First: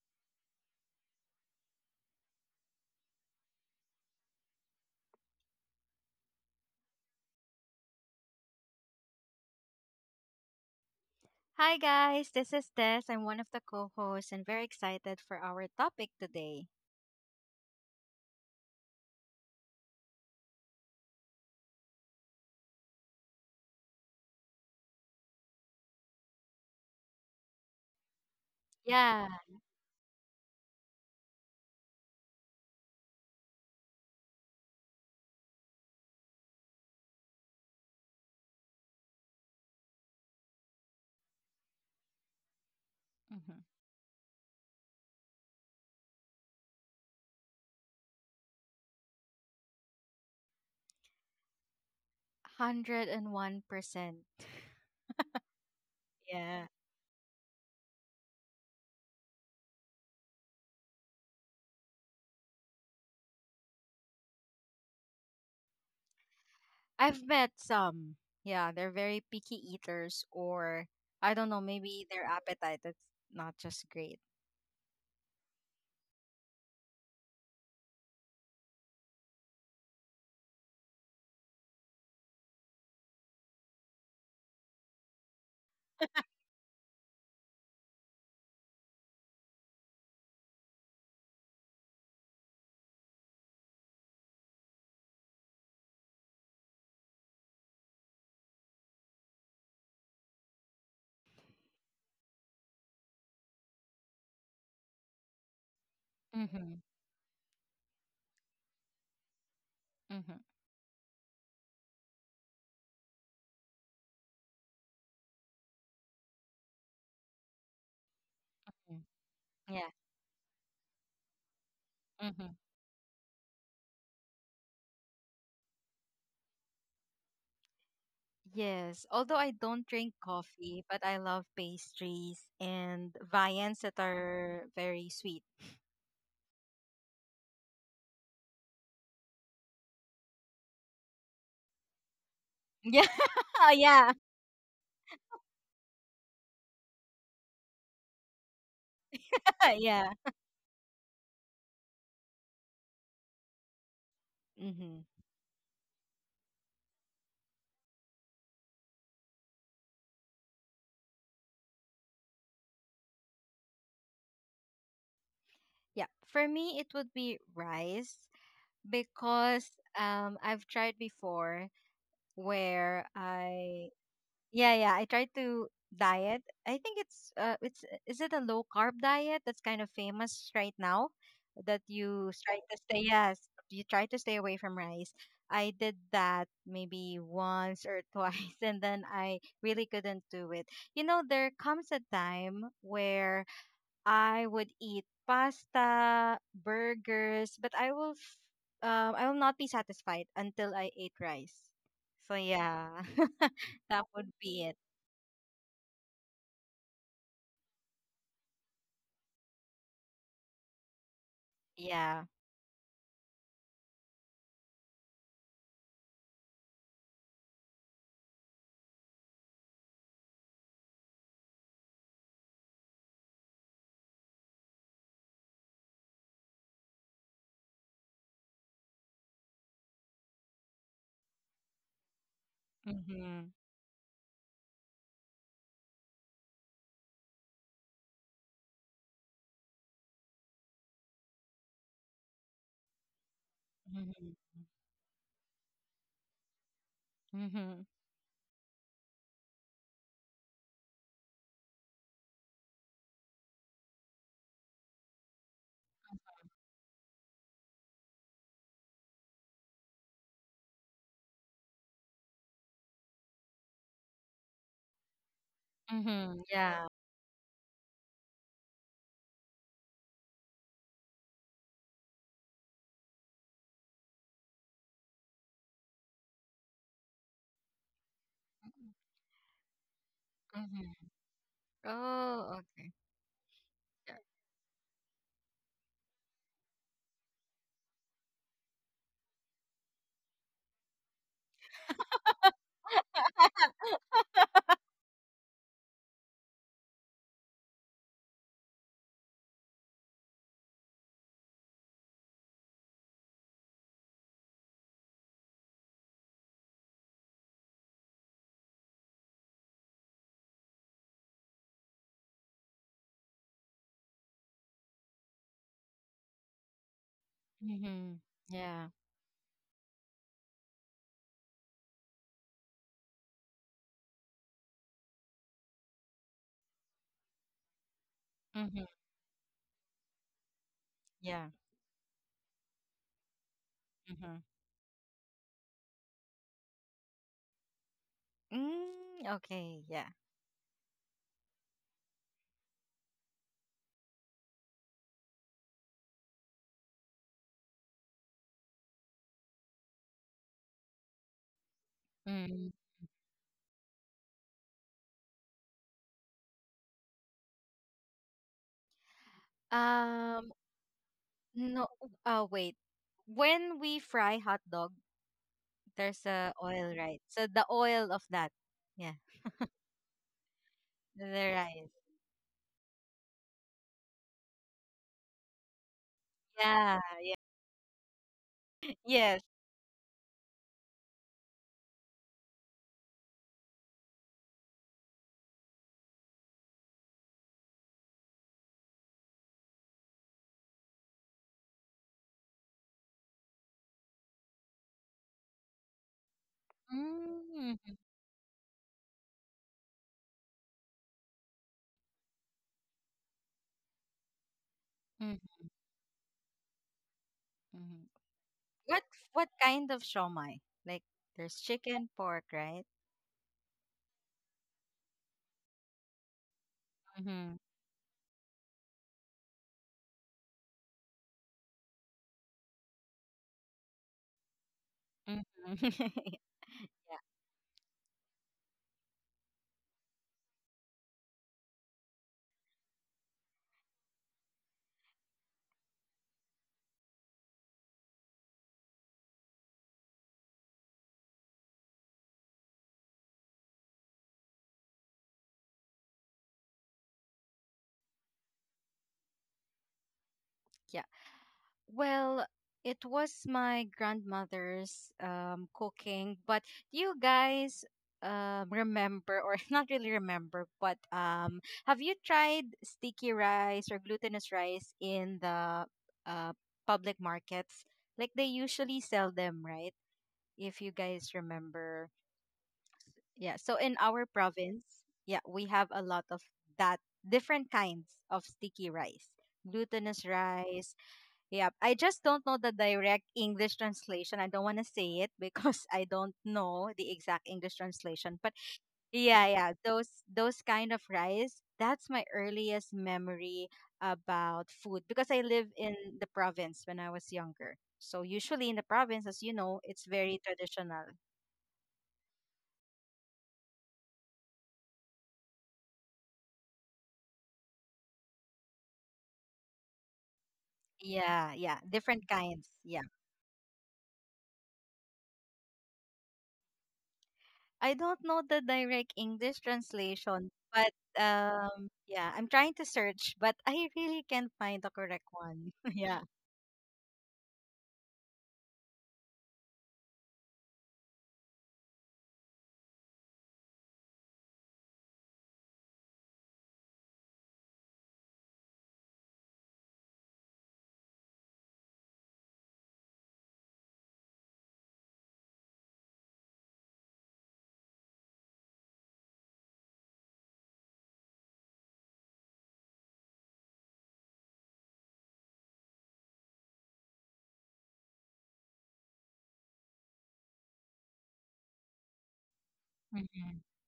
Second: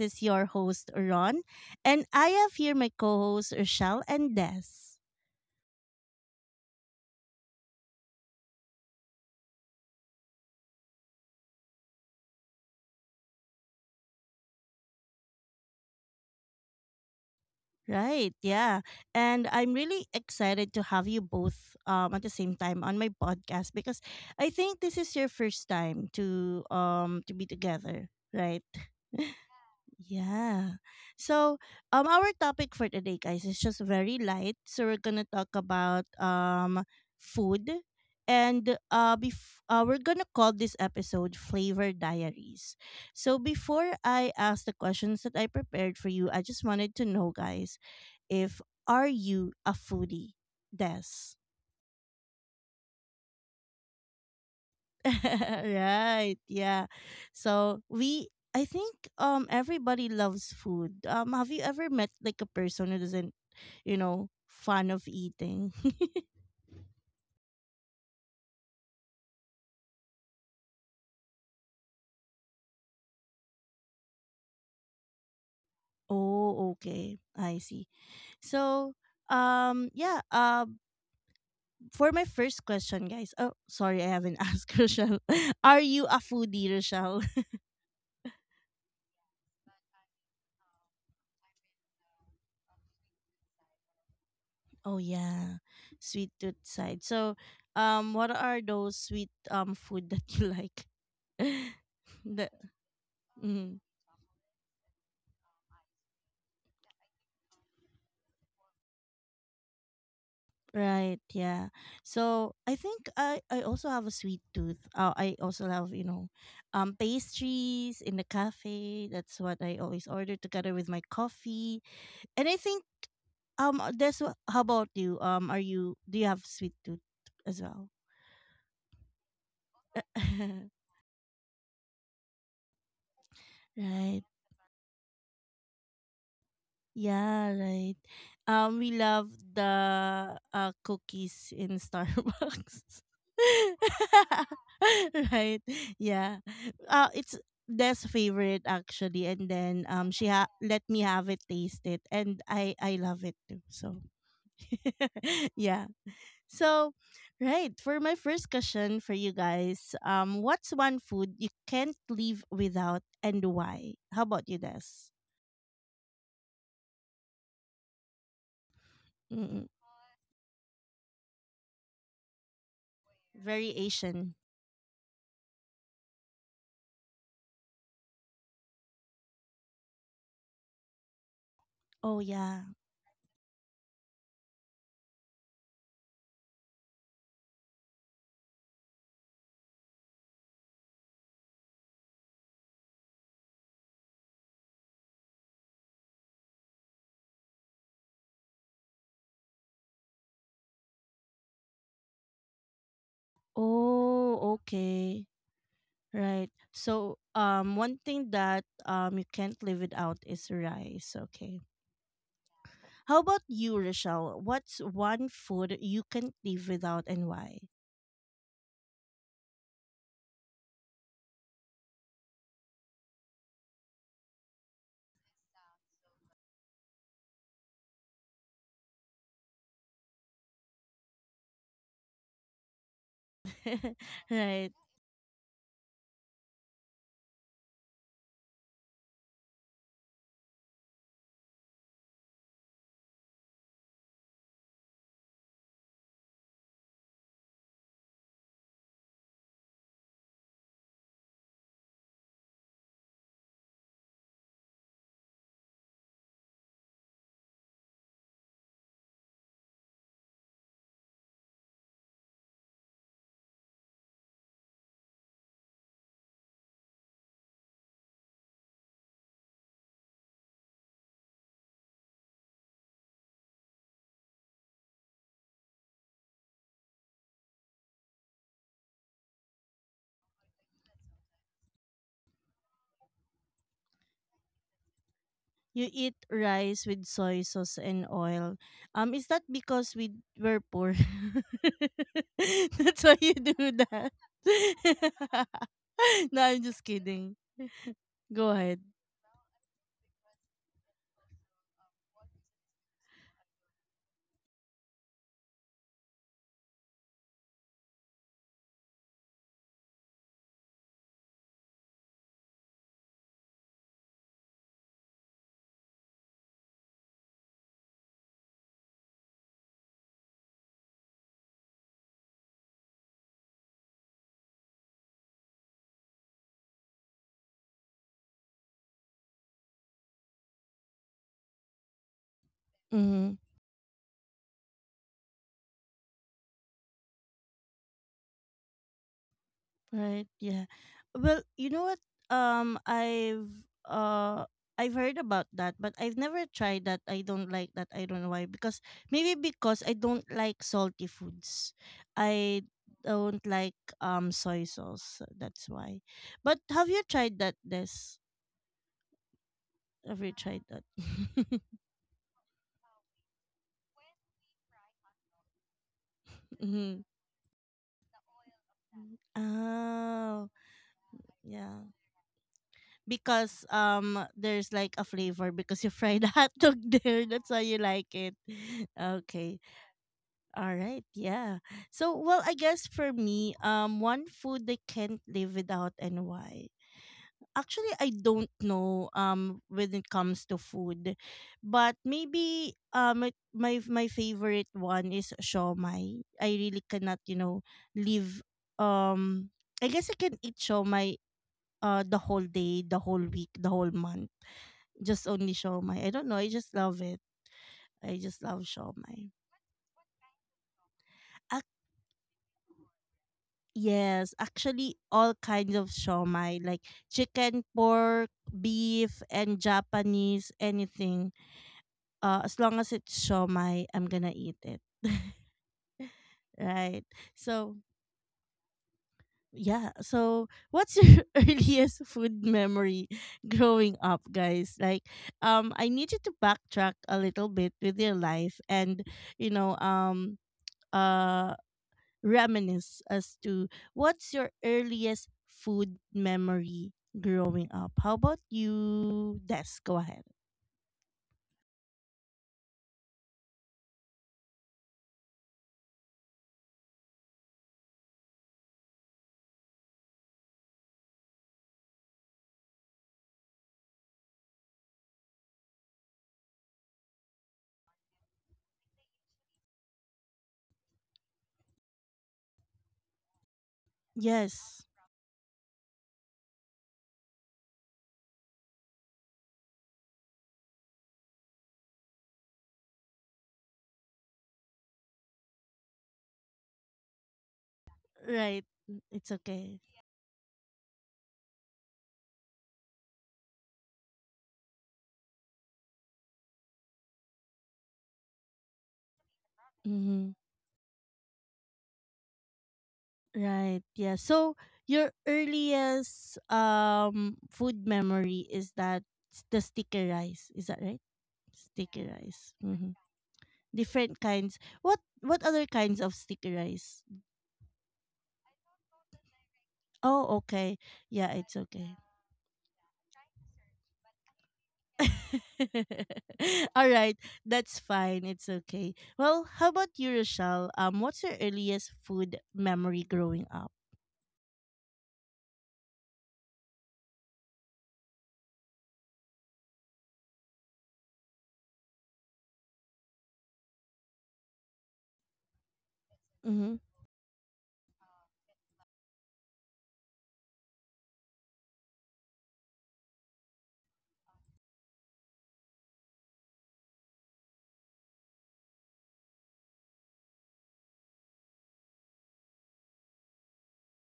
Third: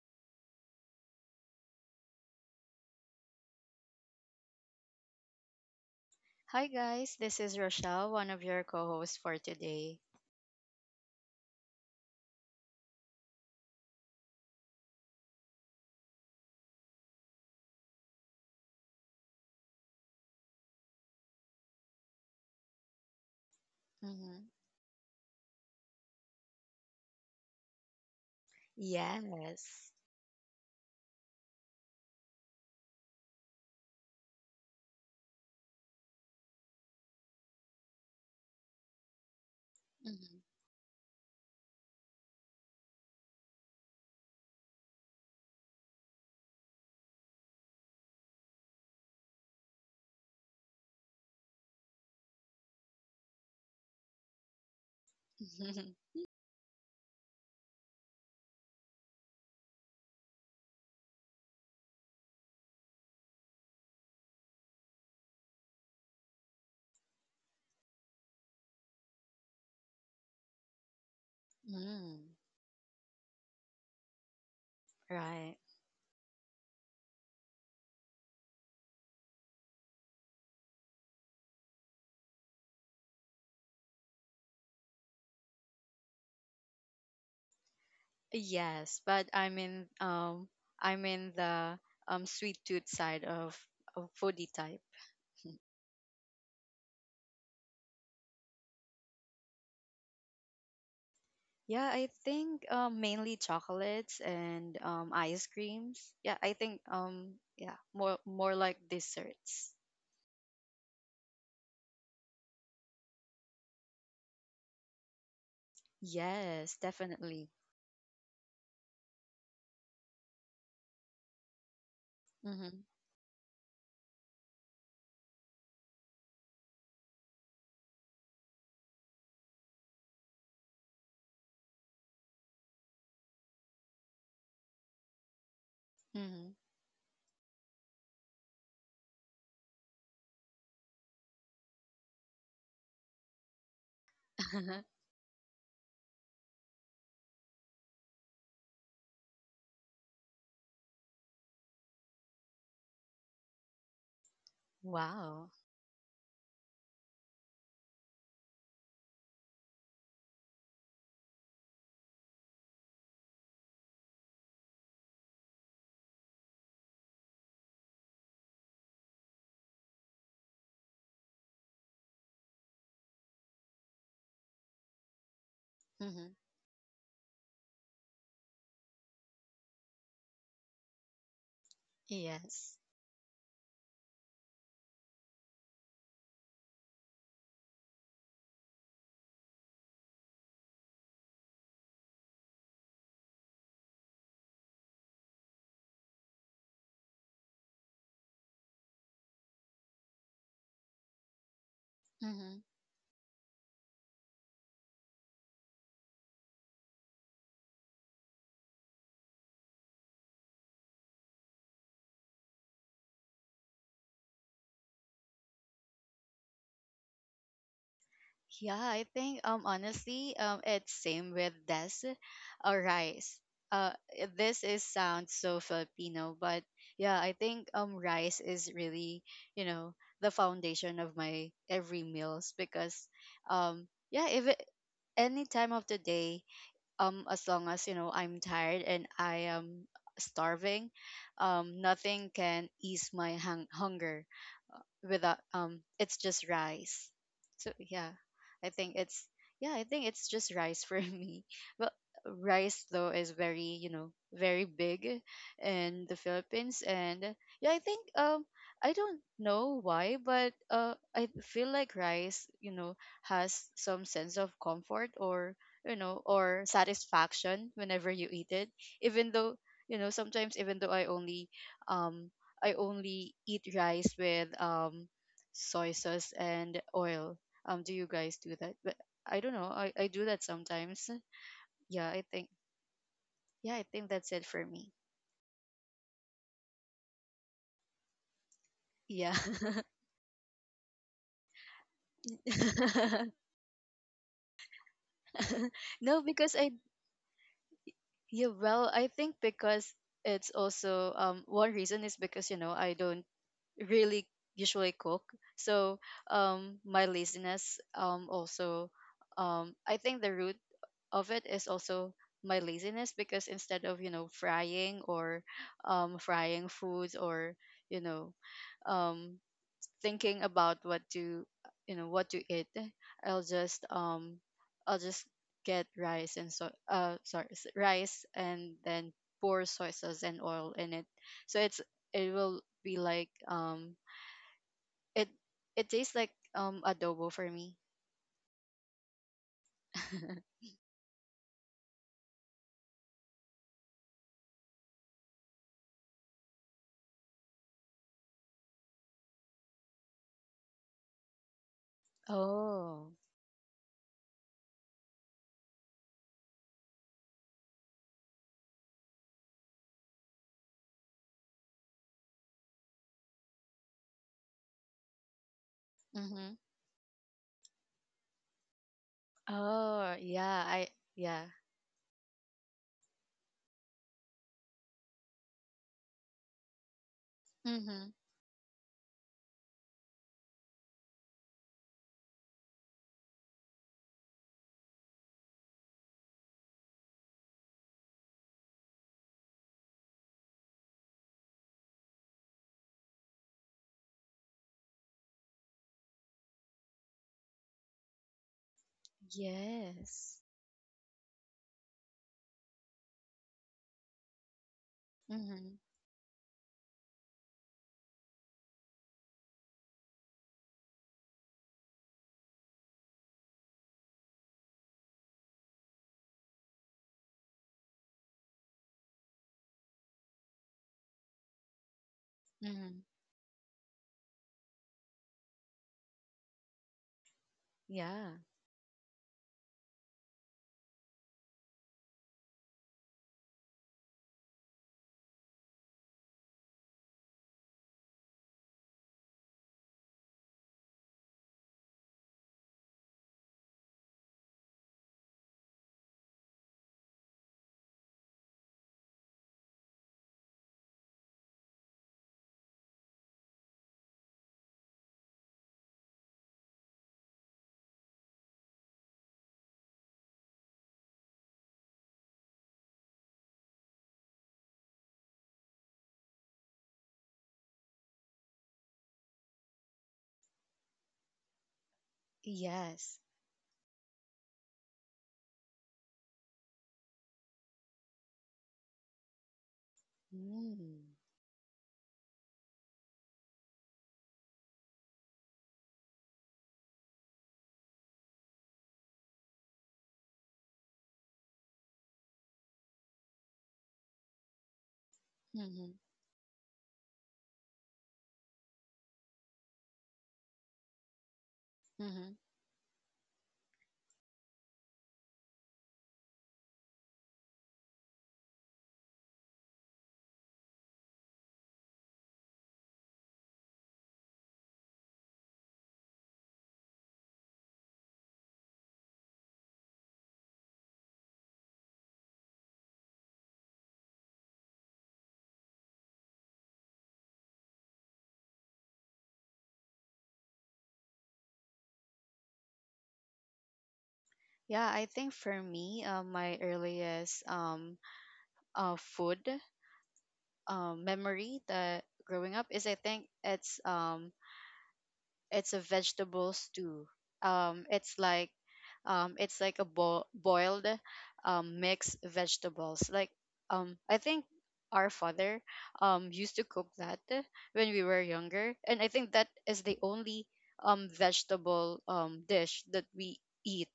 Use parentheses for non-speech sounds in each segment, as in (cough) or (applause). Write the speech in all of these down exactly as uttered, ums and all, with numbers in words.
is your host, Ron. And I have here my co hosts, Rochelle and Des. Hi guys, this is Rochelle, one of your co-hosts for today. Hi guys, this is Tess. I'm one of the co-hosts and very excited for our topic today. Right, yeah. And I'm really excited to have you both um, at the same time on my podcast because Hmm. I think this is your first time to um to be together, right? Yeah. (laughs) Yes. Yeah. So, um our topic for today guys is just very light. So we're going to talk about um food and uh bef- uh we're going to Hmm. call this episode Flavor Diaries. So hmm before I ask the questions that I prepared for you, I just wanted to know guys if are you a foodie? Des. one hundred one percent. (laughs) (laughs) Right, Yeah. yeah. So we i think um everybody loves food. Um have you ever met like a person who doesn't you know fun of eating? (laughs) I've met some. Yeah, they're very picky eaters, or I don't know, maybe their Mm, appetite is not just great. right. Oh, okay. I see. So, um, yeah. Um, for my first question, guys. Oh, sorry, I haven't (laughs) asked Rochelle. (laughs) Are you a foodie, Rochelle? Yes, but I'm in um I'm in the um sweet tooth side of, of foodie type. Oh yeah, (laughs) sweet tooth side. So, um, what are those sweet um food that you like? (laughs) Yeah, I the think um, mainly mm, chocolates and um, ice creams. Yeah, I think Hmm. um yeah more more like desserts. Hmm. right, yeah. So I think I I also have a sweet tooth. Uh, I also have, you know, Yes, um, definitely. pastries in the cafe. That's what I Yeah. always order together with my coffee. And I Hmm. Mm-hmm. think um uh, that's what, how about you? Um, are you do you have sweet tooth as well? Yes, although I don't drink (laughs) coffee, but I love pastries and viands that Right. are very sweet. Mm-hmm. Yeah, right. Um, we love the uh, cookies in Starbucks. (laughs) Yeah. Yeah. (laughs) (laughs) Right. Yeah. Uh, it's Des' favorite actually, and then (laughs) um, Yeah. she ha- let me have it, taste it, and I I love it too. So, (laughs) Mm-hmm. Wow. yeah. So, right, for my first question for you guys, um, what's one food you can't live without, and why? How about you, Des? Yeah, for me it would be rice Mm-mm. because um I've tried before where Very I Asian. yeah yeah I tried to Mm-hmm. diet. I think it's uh it's is it a low carb diet that's kind of famous right now that Oh, you yeah. try to Yes. stay, yes, you try to stay away from rice. I did that maybe once or (laughs) twice and then I really couldn't do it. You know there comes a time where I would eat pasta, burgers, but I will f- um I will not be satisfied until I ate rice. So Mm-hmm. yeah, (laughs) that would Oh, be it. okay. Right. So, um, one thing that um you can't live without is rice. Okay. Yeah. How about you, Rochelle? What's one food you can't live without and why? Yeah, I think um honestly um it's same with this or rice. Uh, i- this is sounds so Filipino, but yeah, I think um rice is really, you know, the foundation of my every meals because Mhm. (laughs) um yeah, if it, Right. any time of the day, um as long as, you know, I'm tired and I am starving, um nothing can ease my hung- hunger Mhm. without um it's just rice. So Mhm. yeah, i think it's yeah, I think it's just rice for (laughs) me. But rice though is very, you know, very big in the Philippines, and yeah, I think um I don't know why, but uh I feel like rice, you know, has some sense of comfort or, you know, Mhm. or Yeah. satisfaction whenever you eat it. Even though, you know, sometimes even though I only um I only eat rice with um soy sauce and oil. Um, do you guys do that? But I don't know. I, I do that Mhm. sometimes. Yeah, i think Oh, okay. yeah, I think Yeah. that's it for me. You eat rice with soy sauce and oil. Um, is Yeah. that because we were poor? (laughs) That's why you (laughs) do that. (laughs) No, No, I'm because I just kidding. Go yeah, ahead. well, I think because it's also um one reason is because, you know, I don't really usually cook. So um my laziness um also um I think the root of it is also my laziness, because instead of, you know, frying or um, frying foods or, you Mhm. know, Yeah. um, thinking about what to, you know, what to eat, i'll just um I'll just get rice and so uh sorry s- rice, and Mhm. then pour soy sauce and oil in it. Yeah. So it's it will be like um Mhm. it it tastes like um adobo for me. Mm, okay. Yeah. Right. Yeah. (laughs) Well, you know what? Um, I've uh, I've heard about that, but I've never tried that. I don't like that. I don't know why. Because maybe because I don't like salty foods. I Mm. Oh. don't like um soy sauce. That's why. But have you tried that? This have you tried Um. that? (laughs) No. Uh. Wait. When we fry hot dog. There's a Mm-hmm. oil, right? So the oil of that. Yeah. Oh, Oh, yeah, I The yeah. yeah. rice. Because um there's like a flavor because you fried (laughs) the hot dog Yeah. there. That's why you like Mm-hmm. it. (laughs) (laughs) Yes. Okay, all right, yeah. So well, I guess for me, um one food I can't live without and why, actually I don't know um when it comes to food, but maybe um it- my my favorite one is shawmai. I really cannot, you know Mm-hmm. live um I guess I can Yes. eat shawmai uh the whole day, the whole week, the whole month, just only Mm-hmm. shawmai. I don't know. I just love it. Mm-hmm. I just love What shawmai. what kind of shawmai? Like there's Ac- chicken, pork, right? yes, actually, all kinds of shawmai like Mm-hmm. chicken, pork, beef, and Japanese anything. Uh, as long as Mm-hmm. it's shawmai, I'm gonna eat it. (laughs) Mm-hmm. (laughs) Right. So Yeah. yeah. So what's your (laughs) earliest food memory growing up, guys? Like, um, I need you to backtrack a little bit with your life and you know um. Uh, reminisce as to what's your earliest food memory growing up. How about you, Des? Go ahead. Yeah. Well, it was my grandmother's um, cooking, but do you guys um, remember, or (laughs) not really remember, but um, have you tried sticky rice or glutinous rice in the uh, public markets? Like they usually sell them, right? If you guys remember. Yes. Yeah, so in our Yes, province, yeah, we have a lot of that different kinds of sticky rice, glutinous rice. Mm. Yep. I just don't know the direct English translation. I don't want to say it because (laughs) I don't know the exact English translation. right. But Mm, it's yeah, okay. yeah, those those kind of rice, that's my earliest memory about food because I live Mm-hmm. in the province when I was younger. So usually in the province, as you know, it's Mm-hmm. very traditional. Mm-hmm. Right. Yeah. So your earliest um food memory is that s- the sticky rice. Is that right? Yeah, yeah, Sticky different rice. kinds. Mm-hmm. Yeah. Different kinds. What what other kinds of sticky rice? I don't know the direct English Oh, translation, okay. but Yeah, it's okay. um, yeah, I'm trying to search, but I really can't find the correct one. (laughs) Yeah. (laughs) All right, that's fine. It's okay. Well, how about you, Rochelle? Um, what's your earliest food memory growing up? Yeah, I think for me, uh, my earliest um uh food um memory that growing up is, I think it's um it's a vegetable Mm-hmm. stew. Um, it's like um, it's like a bo- boiled um, mixed vegetables. Like um, I think our father um, used to cook that when we were younger, and I think that is the only um, vegetable um, dish that we Mm-hmm. eat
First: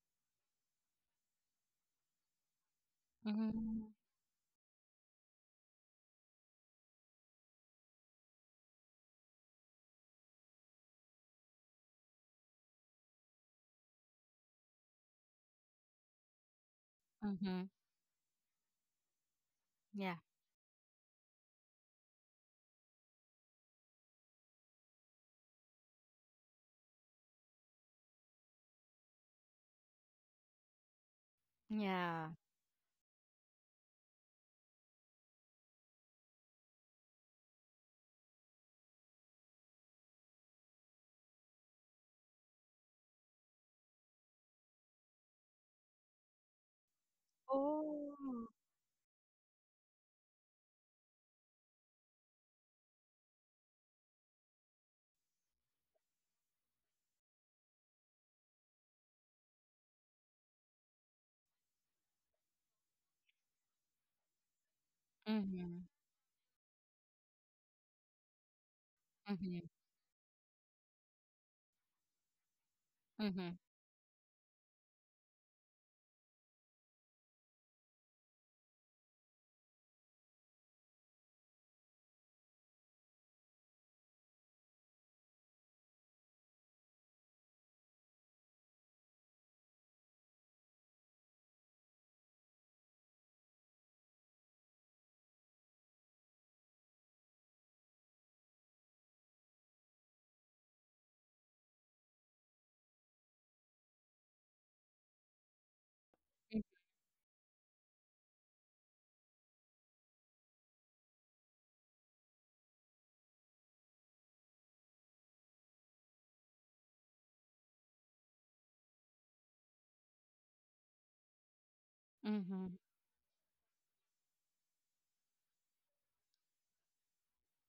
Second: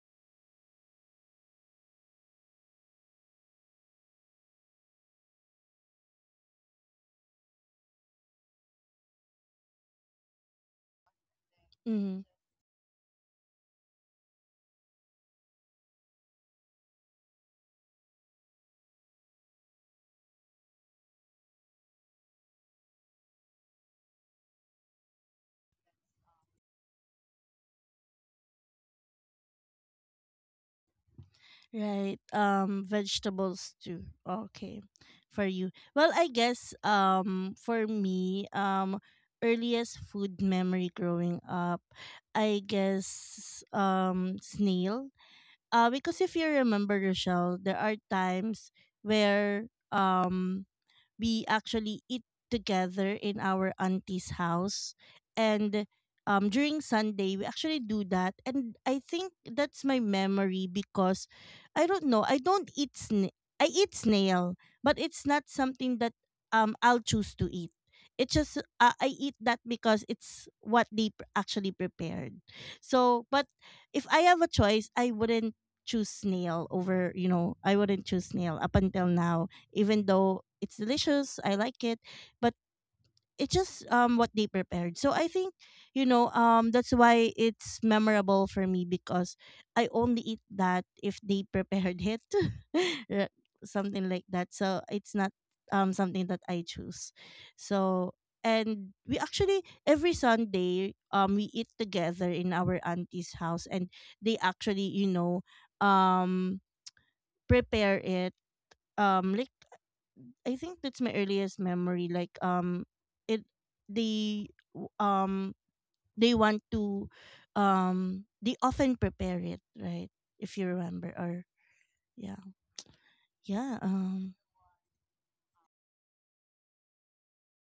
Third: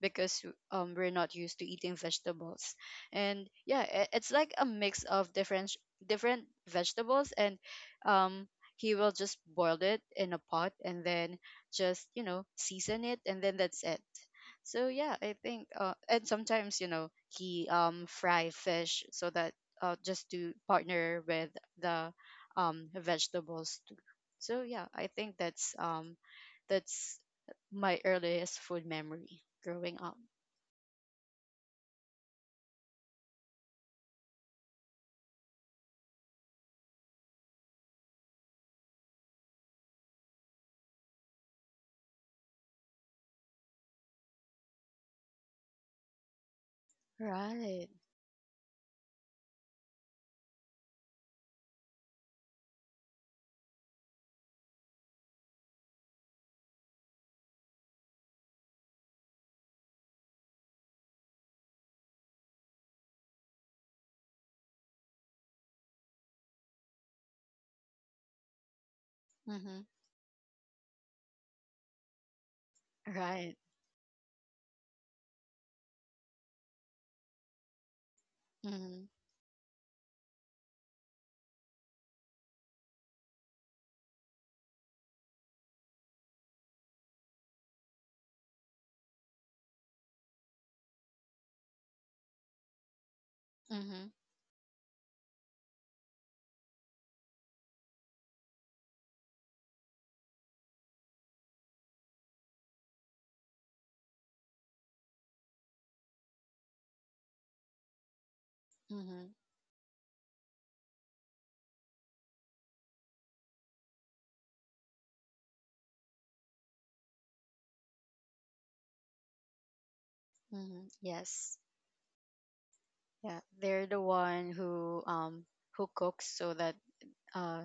because um, we're not used to eating vegetables. And yeah, Mm-hmm. i- it's like a mix of different different vegetables, and um he will just boil it in a pot and then just, Mm-hmm. you know, season it, and then that's it. So yeah, I think uh, and sometimes, you know, Mm-hmm. he um fry fish so that, uh, Yeah. just to partner with the um vegetables too. So yeah, I think that's um that's my earliest food memory growing up. Right. Yeah. Um, vegetables too. Okay, for you. Well, I guess um for me um earliest food memory growing up, I guess um snail. Uh, because if you remember, Rochelle, there Right. are Oh. times where, um, we actually eat together in our auntie's house, and um during Sunday we actually do that, and I think that's my memory because I don't know, I don't eat sna- I eat snail, but it's not Mm-hmm. something that um I'll choose to eat. It's just, uh, I eat Mm-hmm. that Mm-hmm. because it's what they pr- actually prepared. So but Mm-hmm. Right. if I have a choice, I wouldn't choose snail over, you know, I wouldn't choose snail up Mm-hmm. until now, even though it's delicious, I like it. But it's just um what they prepared. So I think, you know, um that's why it's memorable for me, because I only eat that if they prepared it. (laughs) Ra- something Mm-hmm. like that. So it's not um something that I choose. So and we actually every Sunday, um we eat together in our auntie's house, and they actually, you know, um prepare it, Mm-hmm. um like I think that's my earliest memory. Like, um, it they w- um they want to, um they often prepare it, right? If you Mm-hmm. remember. Or Yes. yeah Mm-hmm. Yeah, yeah they're the um one who um who cooks so that, uh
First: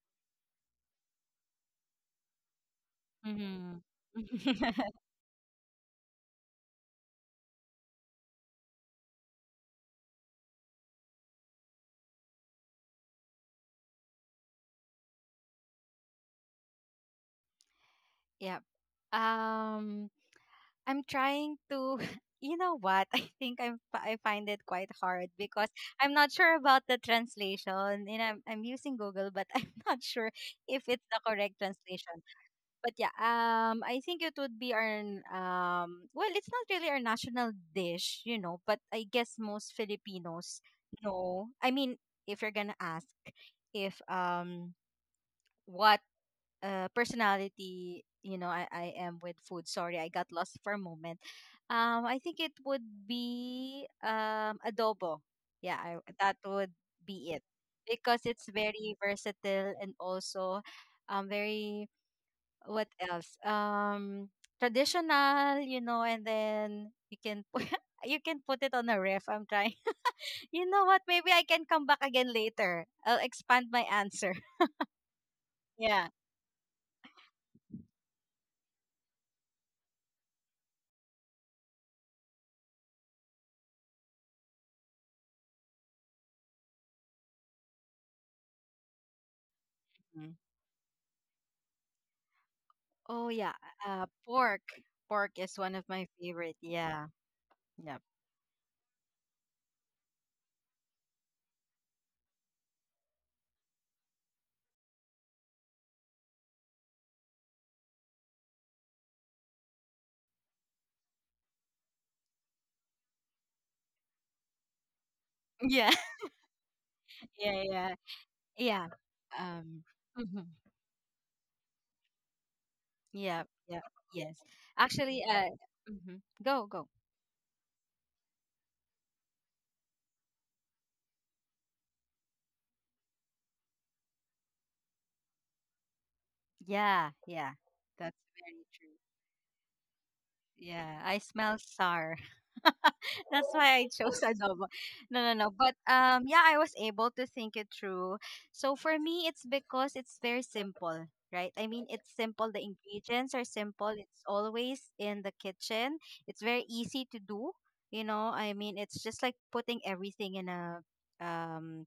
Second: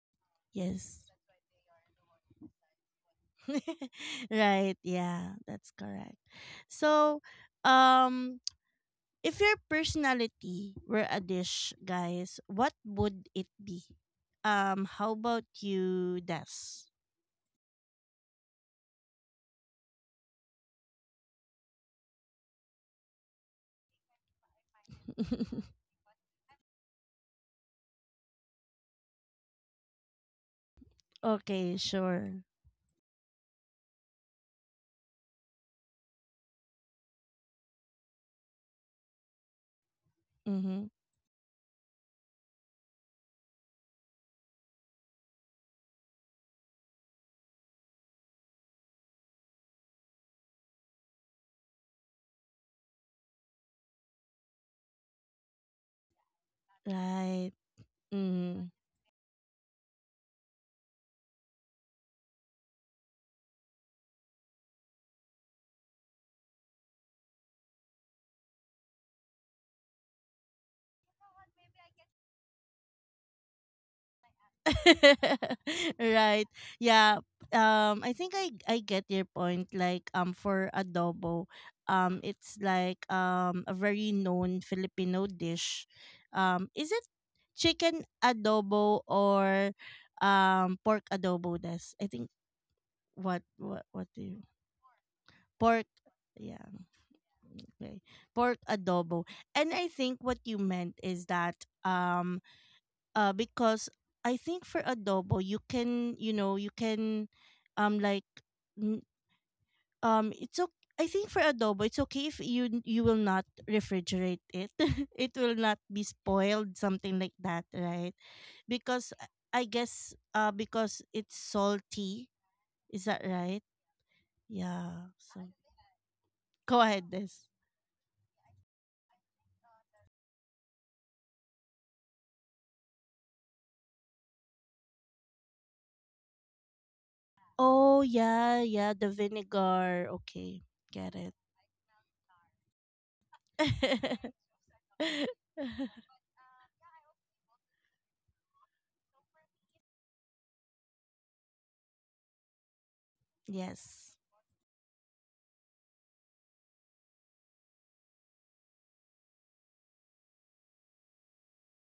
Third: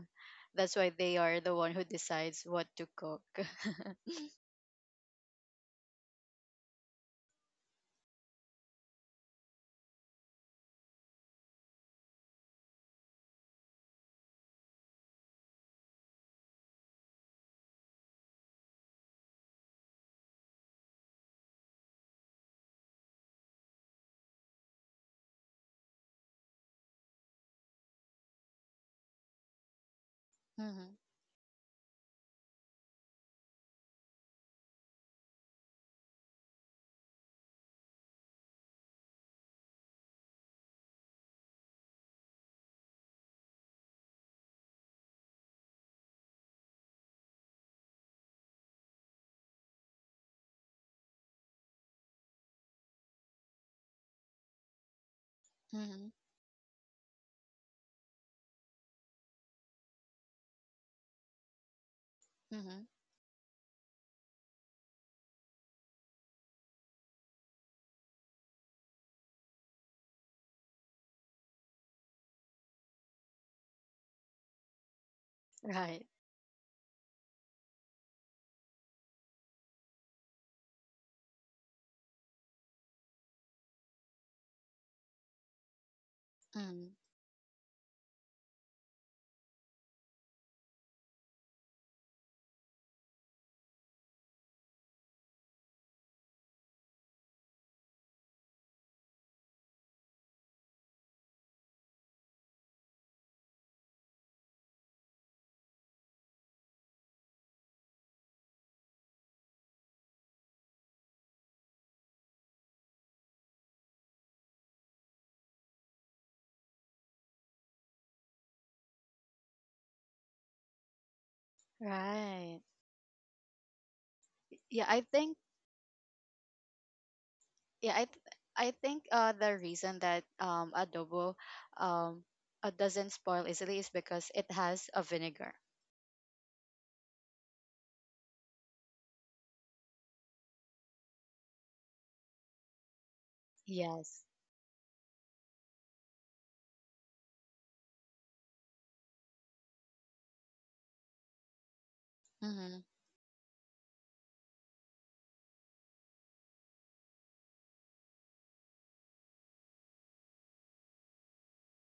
that's why yes. they are the one who decides what to cook. Mm-hmm. (laughs) (laughs) Right, (laughs) yeah, that's correct. So um if your personality were a dish, guys, what would it be? Um, how about you, Des? Yeah. Yep. Um I'm trying to... (laughs) You know what? I think I'm fi- I find it quite hard because (laughs) I'm not sure about the translation and I'm I'm using Google, but (laughs) I'm not sure if Mhm. it's the correct Okay, translation. sure. But yeah, um I think it would be our n- um well, it's not really our national dish, you know, but I guess most Filipinos Mm-hmm. know. I mean, if you're going to ask if um what uh, personality, you know, I, I am with food, sorry, I got lost for a moment. um I think it would be um adobo. Yeah, I, Mhm. that would be it Right. because it's Mm-hmm. very versatile and also um very, what Mhm. else, um traditional, you know, and then you can put (laughs) you can put it on a ref, I'm trying (laughs) you know what, maybe I can come back again later, I'll expand my answer. (laughs) (laughs) Right. Yeah. Right. Yeah. Um, I think I I get your point, like um for adobo, um it's like um a very known Filipino dish. Um, is Mm. it chicken adobo or Mm. um pork adobo? That's I think Oh what yeah, what uh, what do you— pork. Pork is one pork, of my favorite. yeah, Yeah. okay, Yep. pork adobo. And I think what you meant is that, um uh, because I think for adobo you can, you know, you can, um like n- um it's okay. I think for adobo it's okay if you n- you will not refrigerate it. (laughs) It will (laughs) not Yeah. be spoiled, something like Yeah, that, yeah, right? yeah. Because I I Um. guess Mhm. uh because it's salty. Right. Is that Yeah, right? yeah, yes. Yeah, I Yeah. Actually, think uh, So mhm. Go, go go. ahead, this. yeah, I th- I think uh the reason that um adobo um uh, doesn't spoil easily is because it has a vinegar. Yeah, yeah. Oh That's yeah, very true. yeah, the vinegar. Okay. Yeah, Get I it. smell sour. (laughs) That's why I chose Yes. adobo. No, no, no. But (laughs) um, yeah, I was able to think it through. So for me, it's because it's very simple, right? I mean, it's simple. The Mhm. ingredients are simple. Yes. It's always in the kitchen. It's very easy to do. You know, I mean, it's just like putting everything in a um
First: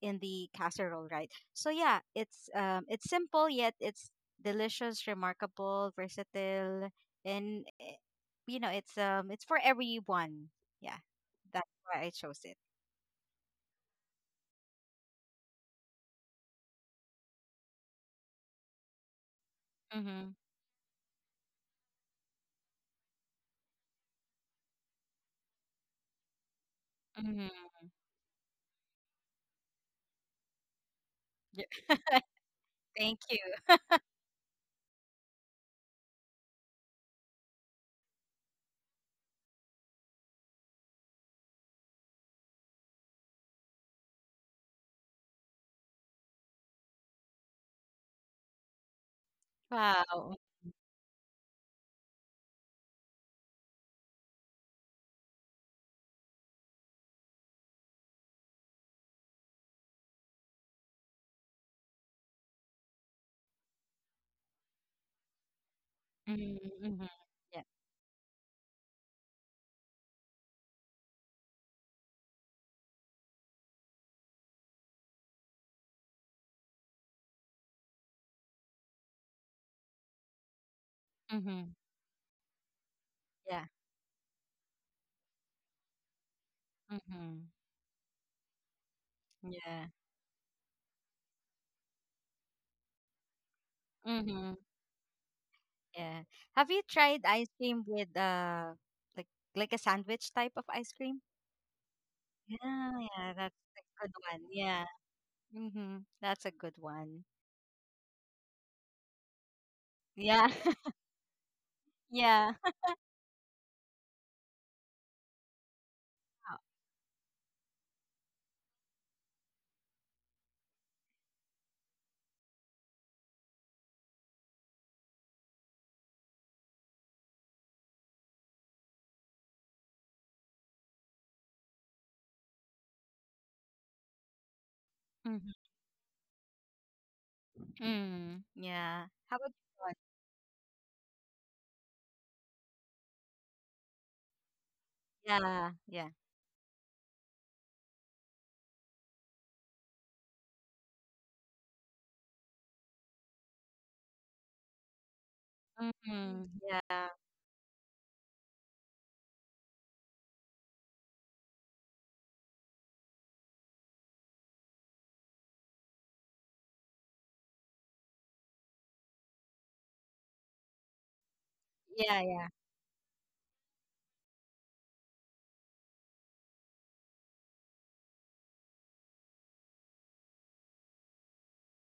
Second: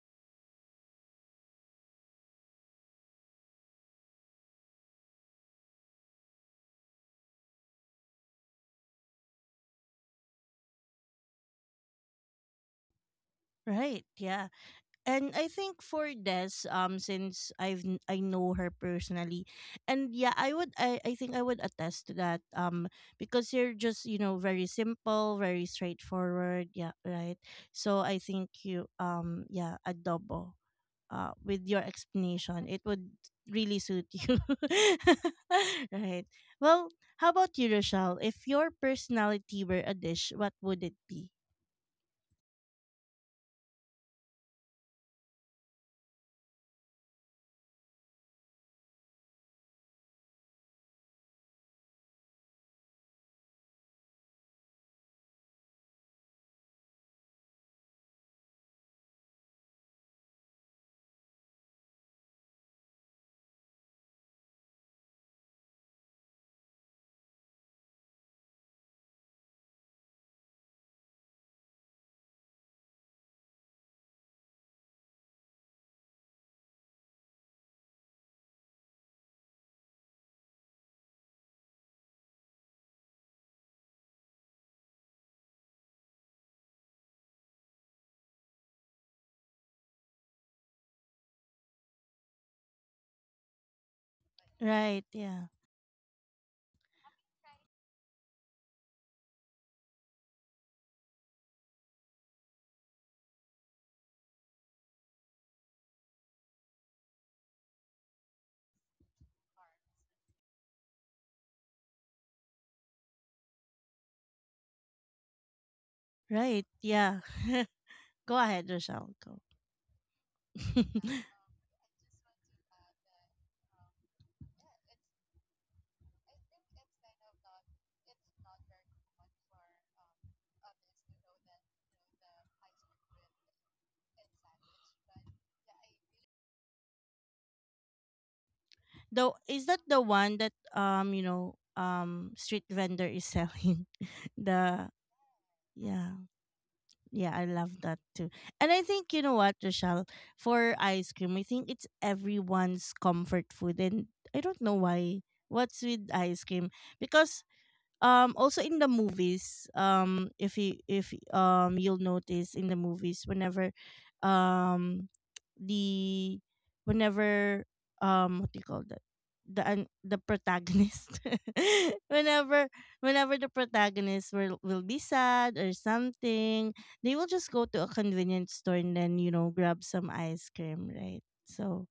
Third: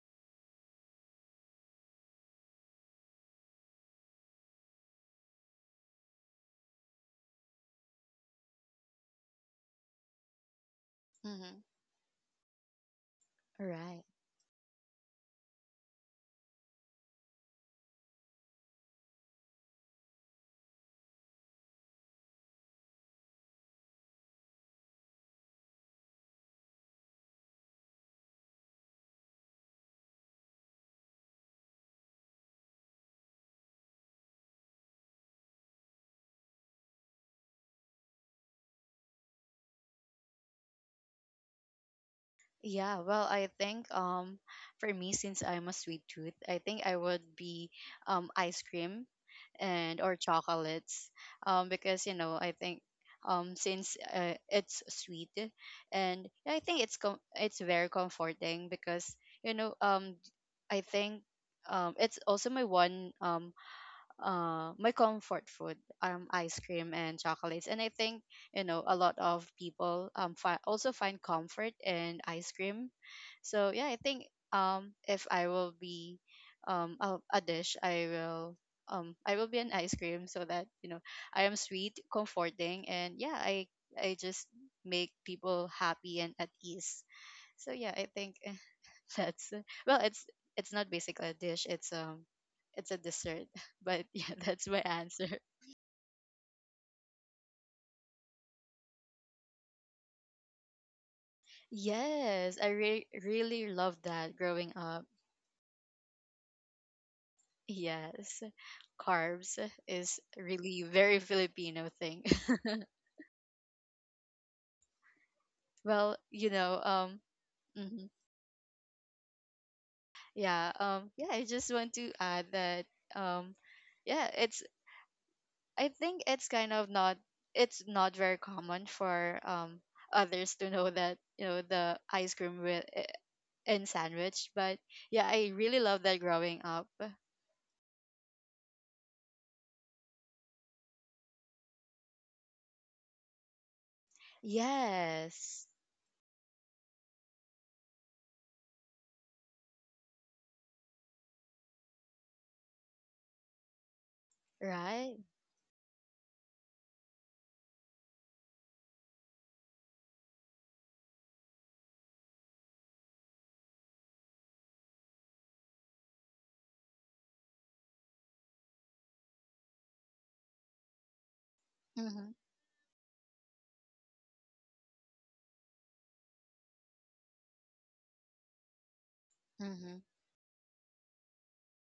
in the casserole, right? So yeah, it's um it's simple yet it's delicious, remarkable, versatile, and you know it's um it's for everyone. Yeah, Mhm. that's why I chose it. Right. Right. Yeah. And I think for Des, um, since I've kn- I know her personally, and yeah, Mm-hmm. I would, I, I think I would attest to that. Um, because you're just, you know, very simple, very straightforward. Yeah, right. Mm-hmm. So I think you, um yeah, adobo, uh, with Yeah. your (laughs) explanation, it would Thank you. really suit you. (laughs) Right. Well, how about you, Rochelle? If your personality were a dish, what would it be? Yeah, well, I think um for me, since I'm a sweet tooth, I think I would be um ice cream and or Wow. chocolates, um because, you know, I think um since uh, it's sweet, and I think it's com- it's very comforting because, you know, um I think um it's also my one um uh, my comfort food, um, ice Mm-hmm. cream Mm-hmm. and Yeah. chocolates. And I think, you know, a lot of people um fi- also find comfort in ice cream. So yeah, I think um if I will be um a, a dish, I will um I will be an ice cream so that, you know, I am Mm-hmm. sweet, comforting, and yeah, I Yeah. I just make people happy and at ease. Mm-hmm. So yeah, I think that's Yeah. well, it's it's not basically a dish. It's um, it's a dessert. (laughs) But yeah, Mm-hmm. that's my Right. answer. Yeah. Yeah. Have you tried ice cream with uh like like a sandwich type of ice cream? Yes, I Yeah, re- yeah, that's really a love good that one. growing Yeah, up. mm-hmm. That's a good one. Yes, carbs is Yeah, really (laughs) very Filipino thing. yeah. (laughs) Well, you Right. know, Yeah. um, (laughs) mhm. Go ahead, Rochelle. Go. Yeah, um, (laughs) yeah, I just want to add that, um, yeah, it's. I think it's kind of not. It's not very common for um others to know that, you know, the ice cream with and sandwich. But yeah, I Mm-hmm. really love that growing up. Mm. Yeah. Though, How about is that you? the one that, um you know um street vendor is selling? (laughs) The— Yes, Yeah, yeah. yeah, yeah, I love that too. And I think you know what, Rochelle, for ice cream I think it's everyone's comfort food, and I don't know right. why, what's with ice Mhm. cream, Yeah. because um also in the movies, um if you if um you'll notice in the movies whenever, um the whenever um what do you call that the an the protagonist, (laughs) Yeah, Mhm. yeah. whenever whenever the protagonist will, will be sad or something, they will just go to a convenience store and then, you know, grab Mhm. some ice cream, right? So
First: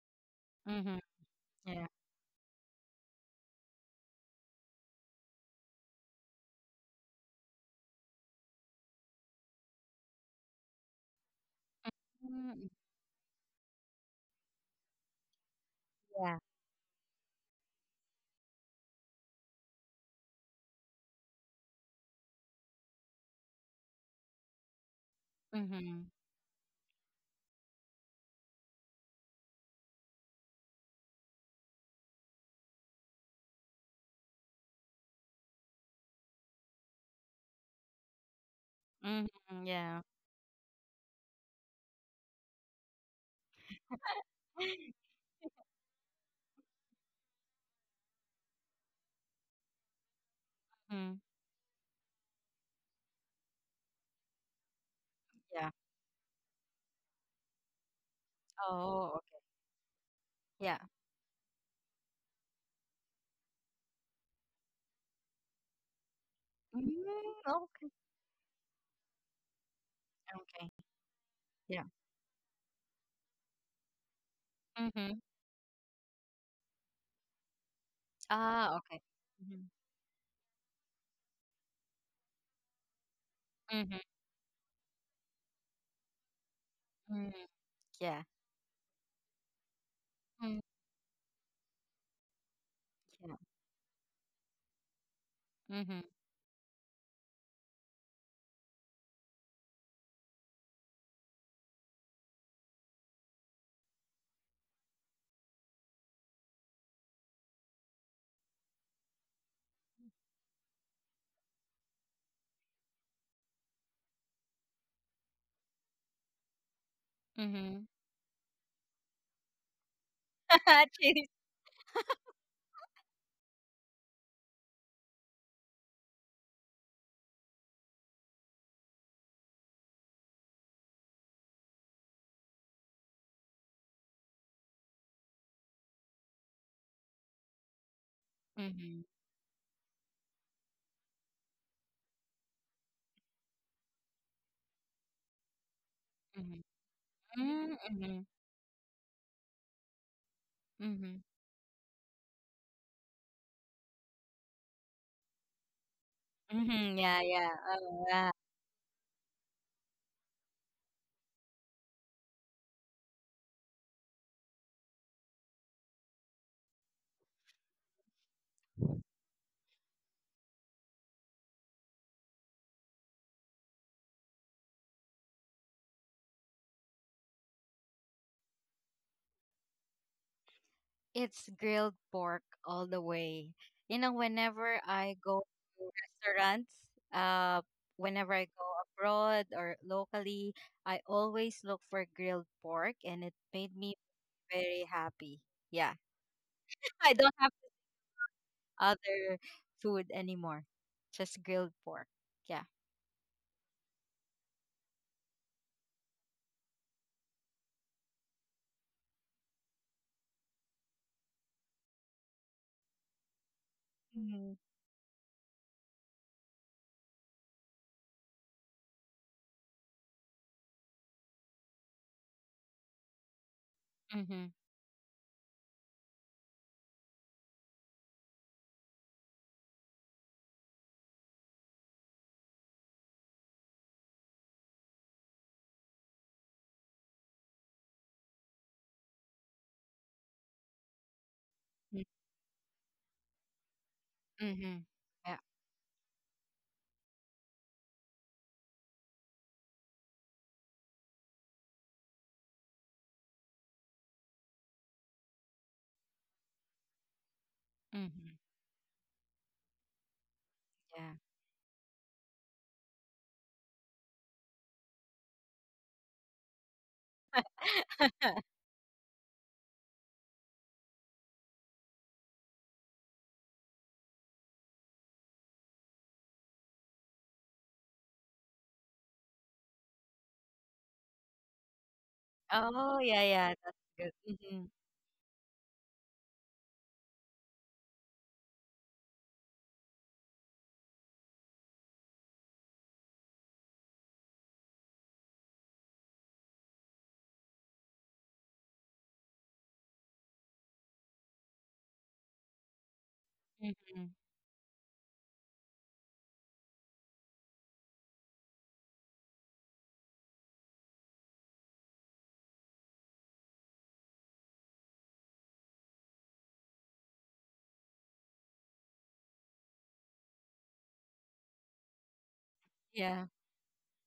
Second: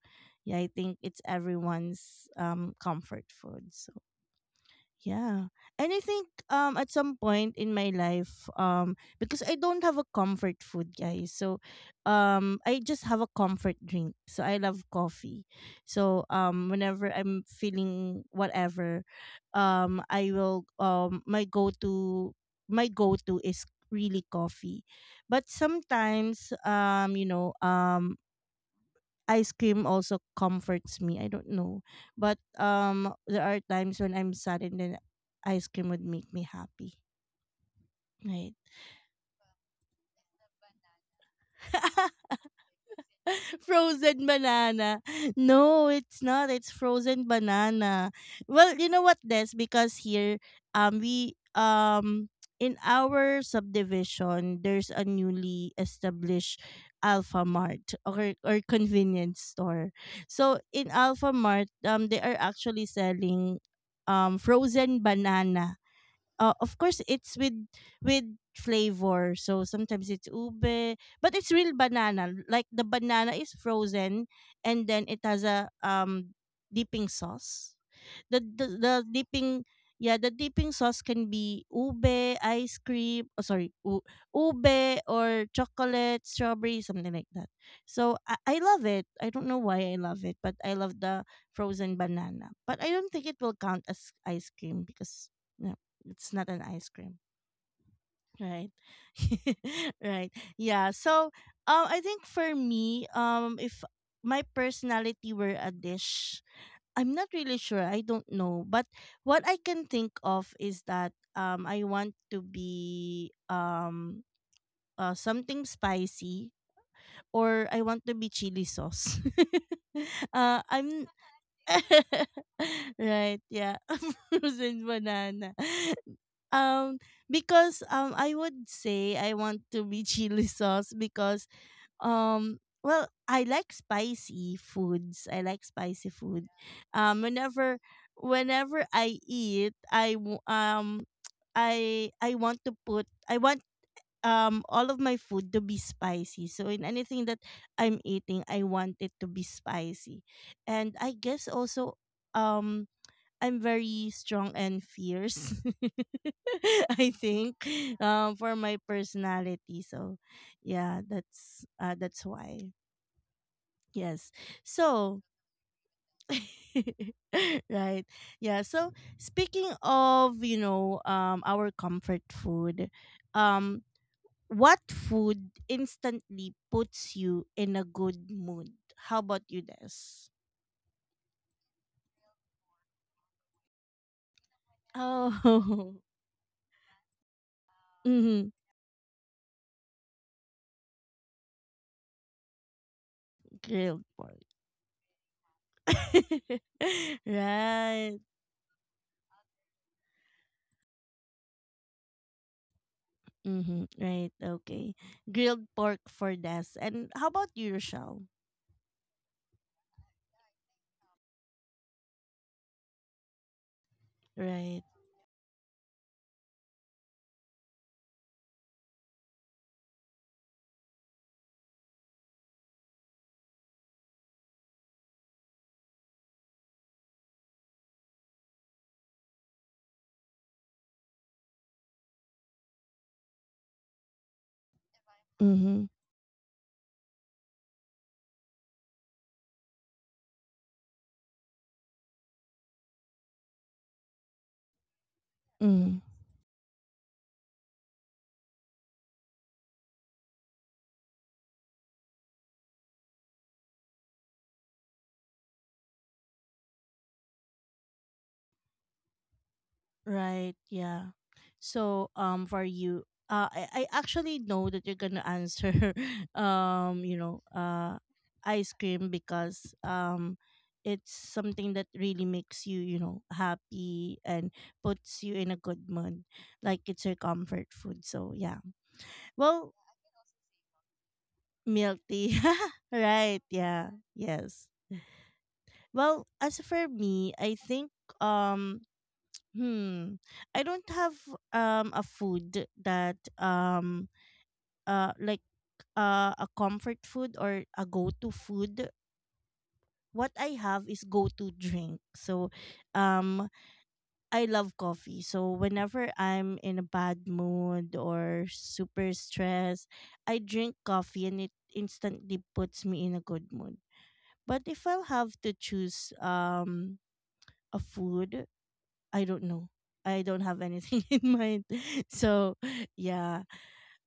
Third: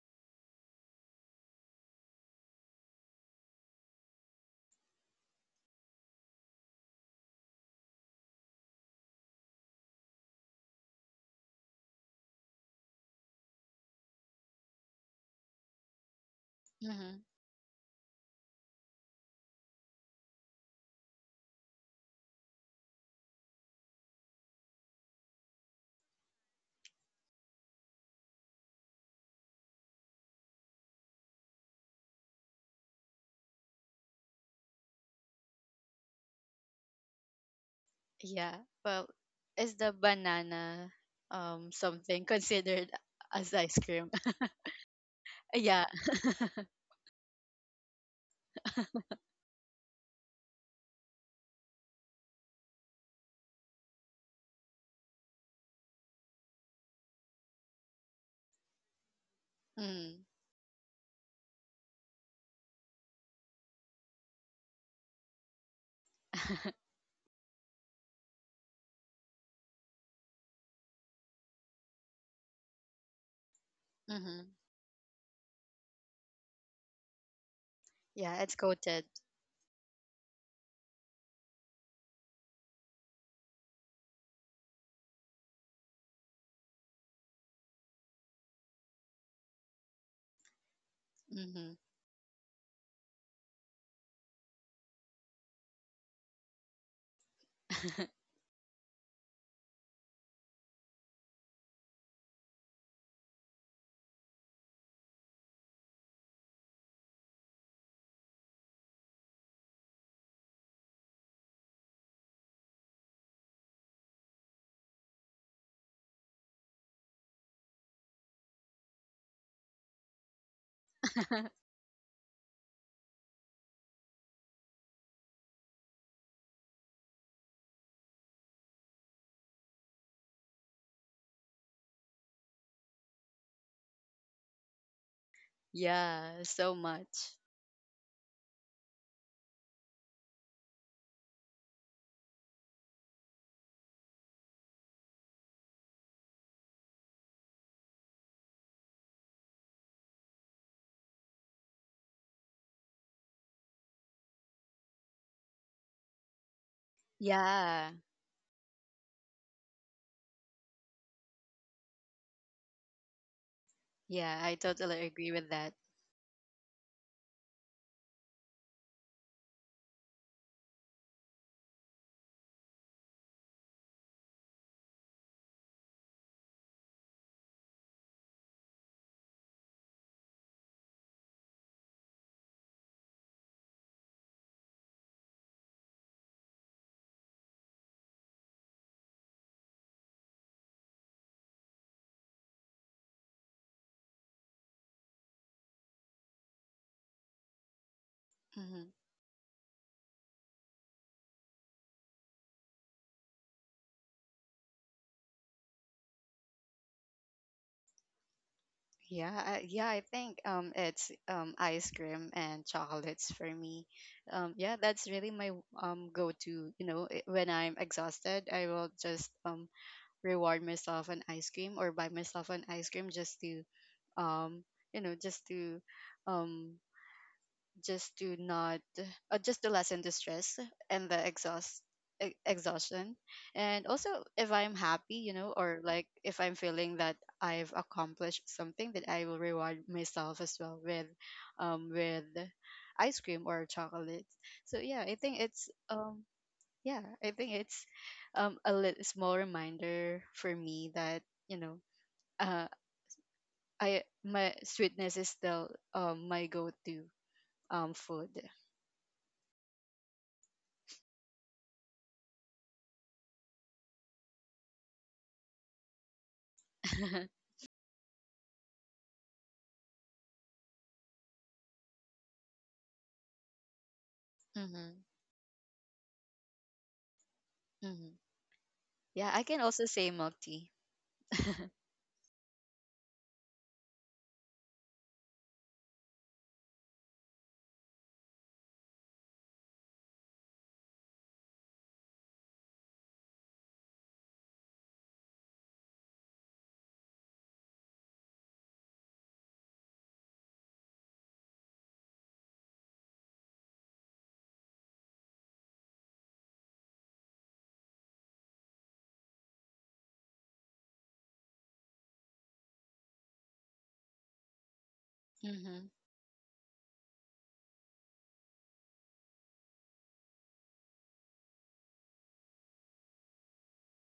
yeah, I think Mhm. it's Yeah. everyone's um comfort food. So yeah. And I think um at some point in my life, um because I don't have a comfort food, guys. So um Mm, I just have a comfort drink. So I love coffee. So yeah. um whenever Mhm. I'm feeling whatever, um I will, um my go-to my go-to is really coffee. But Mhm. sometimes, um you know um ice cream also comforts me. I don't know. But um there are times when I'm sad, and then ice cream would make me happy. Right. Yeah. Well, Mhm. is the Yeah. banana um something (laughs) considered as (laughs) ice cream? Frozen (laughs) banana. No, Yeah. it's not. (laughs) It's frozen banana. Well, you know what, Des? Because here, um, Mhm. we um in our subdivision, there's a Yeah. newly established Alpha Mart or or Oh, convenience okay. store. Mm. So Yeah. in Alpha Mart, um, they are actually selling um frozen banana, uh, of (laughs) course it's Mm, with— okay. with flavor. So sometimes it's Okay. ube, but it's real Yeah. banana. Like the banana is frozen, Mhm. and then it Mhm. has a um dipping sauce. the Yeah, it's the, Ah, the okay. coated. dipping, Mhm. yeah, the dipping sauce can be ube ice cream. Oh, sorry, Mhm. u- ube or chocolate, strawberry, something like Mhm. that. So Yeah. I, I love it, I don't know why I love it, but Mm, I love the Mhm. frozen banana. But I don't think it yeah. will count as ice cream, because no. Mhm. It's not an ice cream, (laughs) right? (laughs) Right. Yeah. So, um, I think for me, um, if my personality were a dish, I'm not really sure, I don't know, but what I can think of is that, um, I want to be um. Uh, something spicy, or I Mhm. want to be chili sauce. (laughs) Uh, (laughs) I'm— Cheese. (laughs) right, yeah. (laughs) Frozen banana. (laughs) Um because, um I would say I want to be (laughs) chili sauce because, um well, I like spicy foods. I like spicy Yeah, food. so Um much. whenever whenever Mhm. I eat I w- um I I want to put I want um all of my food to be spicy. Mhm. So in anything that Mm. I'm Mhm. eating, I want it to be spicy. Mhm. And Mhm. I guess also um I'm very strong and fierce. (laughs) (laughs) I Yeah, yeah. think Yeah. Oh, yeah. um for my personality. So yeah, that's uh that's why. Yes. Yeah, I totally So agree with that. (laughs) right. Yeah, so speaking of, you know, um our comfort food, um what food instantly puts you in a good mood? How about you, Des? It's grilled pork all the way. You know, whenever I go to Oh, restaurants, uh, (laughs) whenever I mm-hmm. go abroad or locally, I always look for grilled pork, and it made me Grilled pork. very happy. Yeah, (laughs) (laughs) I don't have right. Mhm. other food anymore, just grilled pork. Yeah. Mm-hmm. Right. Okay. Grilled pork for Des. And how about you, Rochelle? Yeah, I- yeah, I think um it's um ice cream and chocolates for me. Um, Mhm. yeah, Right. that's really my um go-to, you know, i- when I'm exhausted, I will just um reward myself an ice cream or buy myself an ice cream just to Mm-hmm. um you know, just to um just to not, uh, just to lessen the stress and the exhaust e- exhaustion, and also if I'm happy, you know, Mm-hmm. or like if I'm feeling that I've accomplished something, that I will reward myself as well with um with ice cream or chocolate. Mm-hmm. So yeah, i Yeah. think it's um yeah, I think it's um a little small reminder for me that, you know, uh I, my sweetness is still um my go-to um food. Mm-hmm. Right, Yeah. yeah. So, um, for you, uh, I, I actually know that you're gonna answer, (laughs) um, you know, (laughs) uh, (laughs) ice cream because, um, it's something that really makes you, you know, happy and Mm-hmm. puts you in a good mood. Like it's your comfort food. Mm-hmm. So, yeah. Yeah, I can Well, also say milk tea. (laughs) milk tea. (laughs) Oh, yeah, right, yeah. That's yeah, good. Mm-hmm. yes. Well, as for me, I think, um, Hmm. I don't have um a food that um uh like uh a comfort food or a go-to food. What I have is go-to drink. So um Mm-hmm. I love coffee. So whenever I'm in a bad mood or super stressed, I drink coffee and it instantly puts me in a good mood. But if I'll have to Mm-hmm. choose um a food, I don't know. I don't have anything (laughs) in mind. (laughs) So, Yeah. yeah.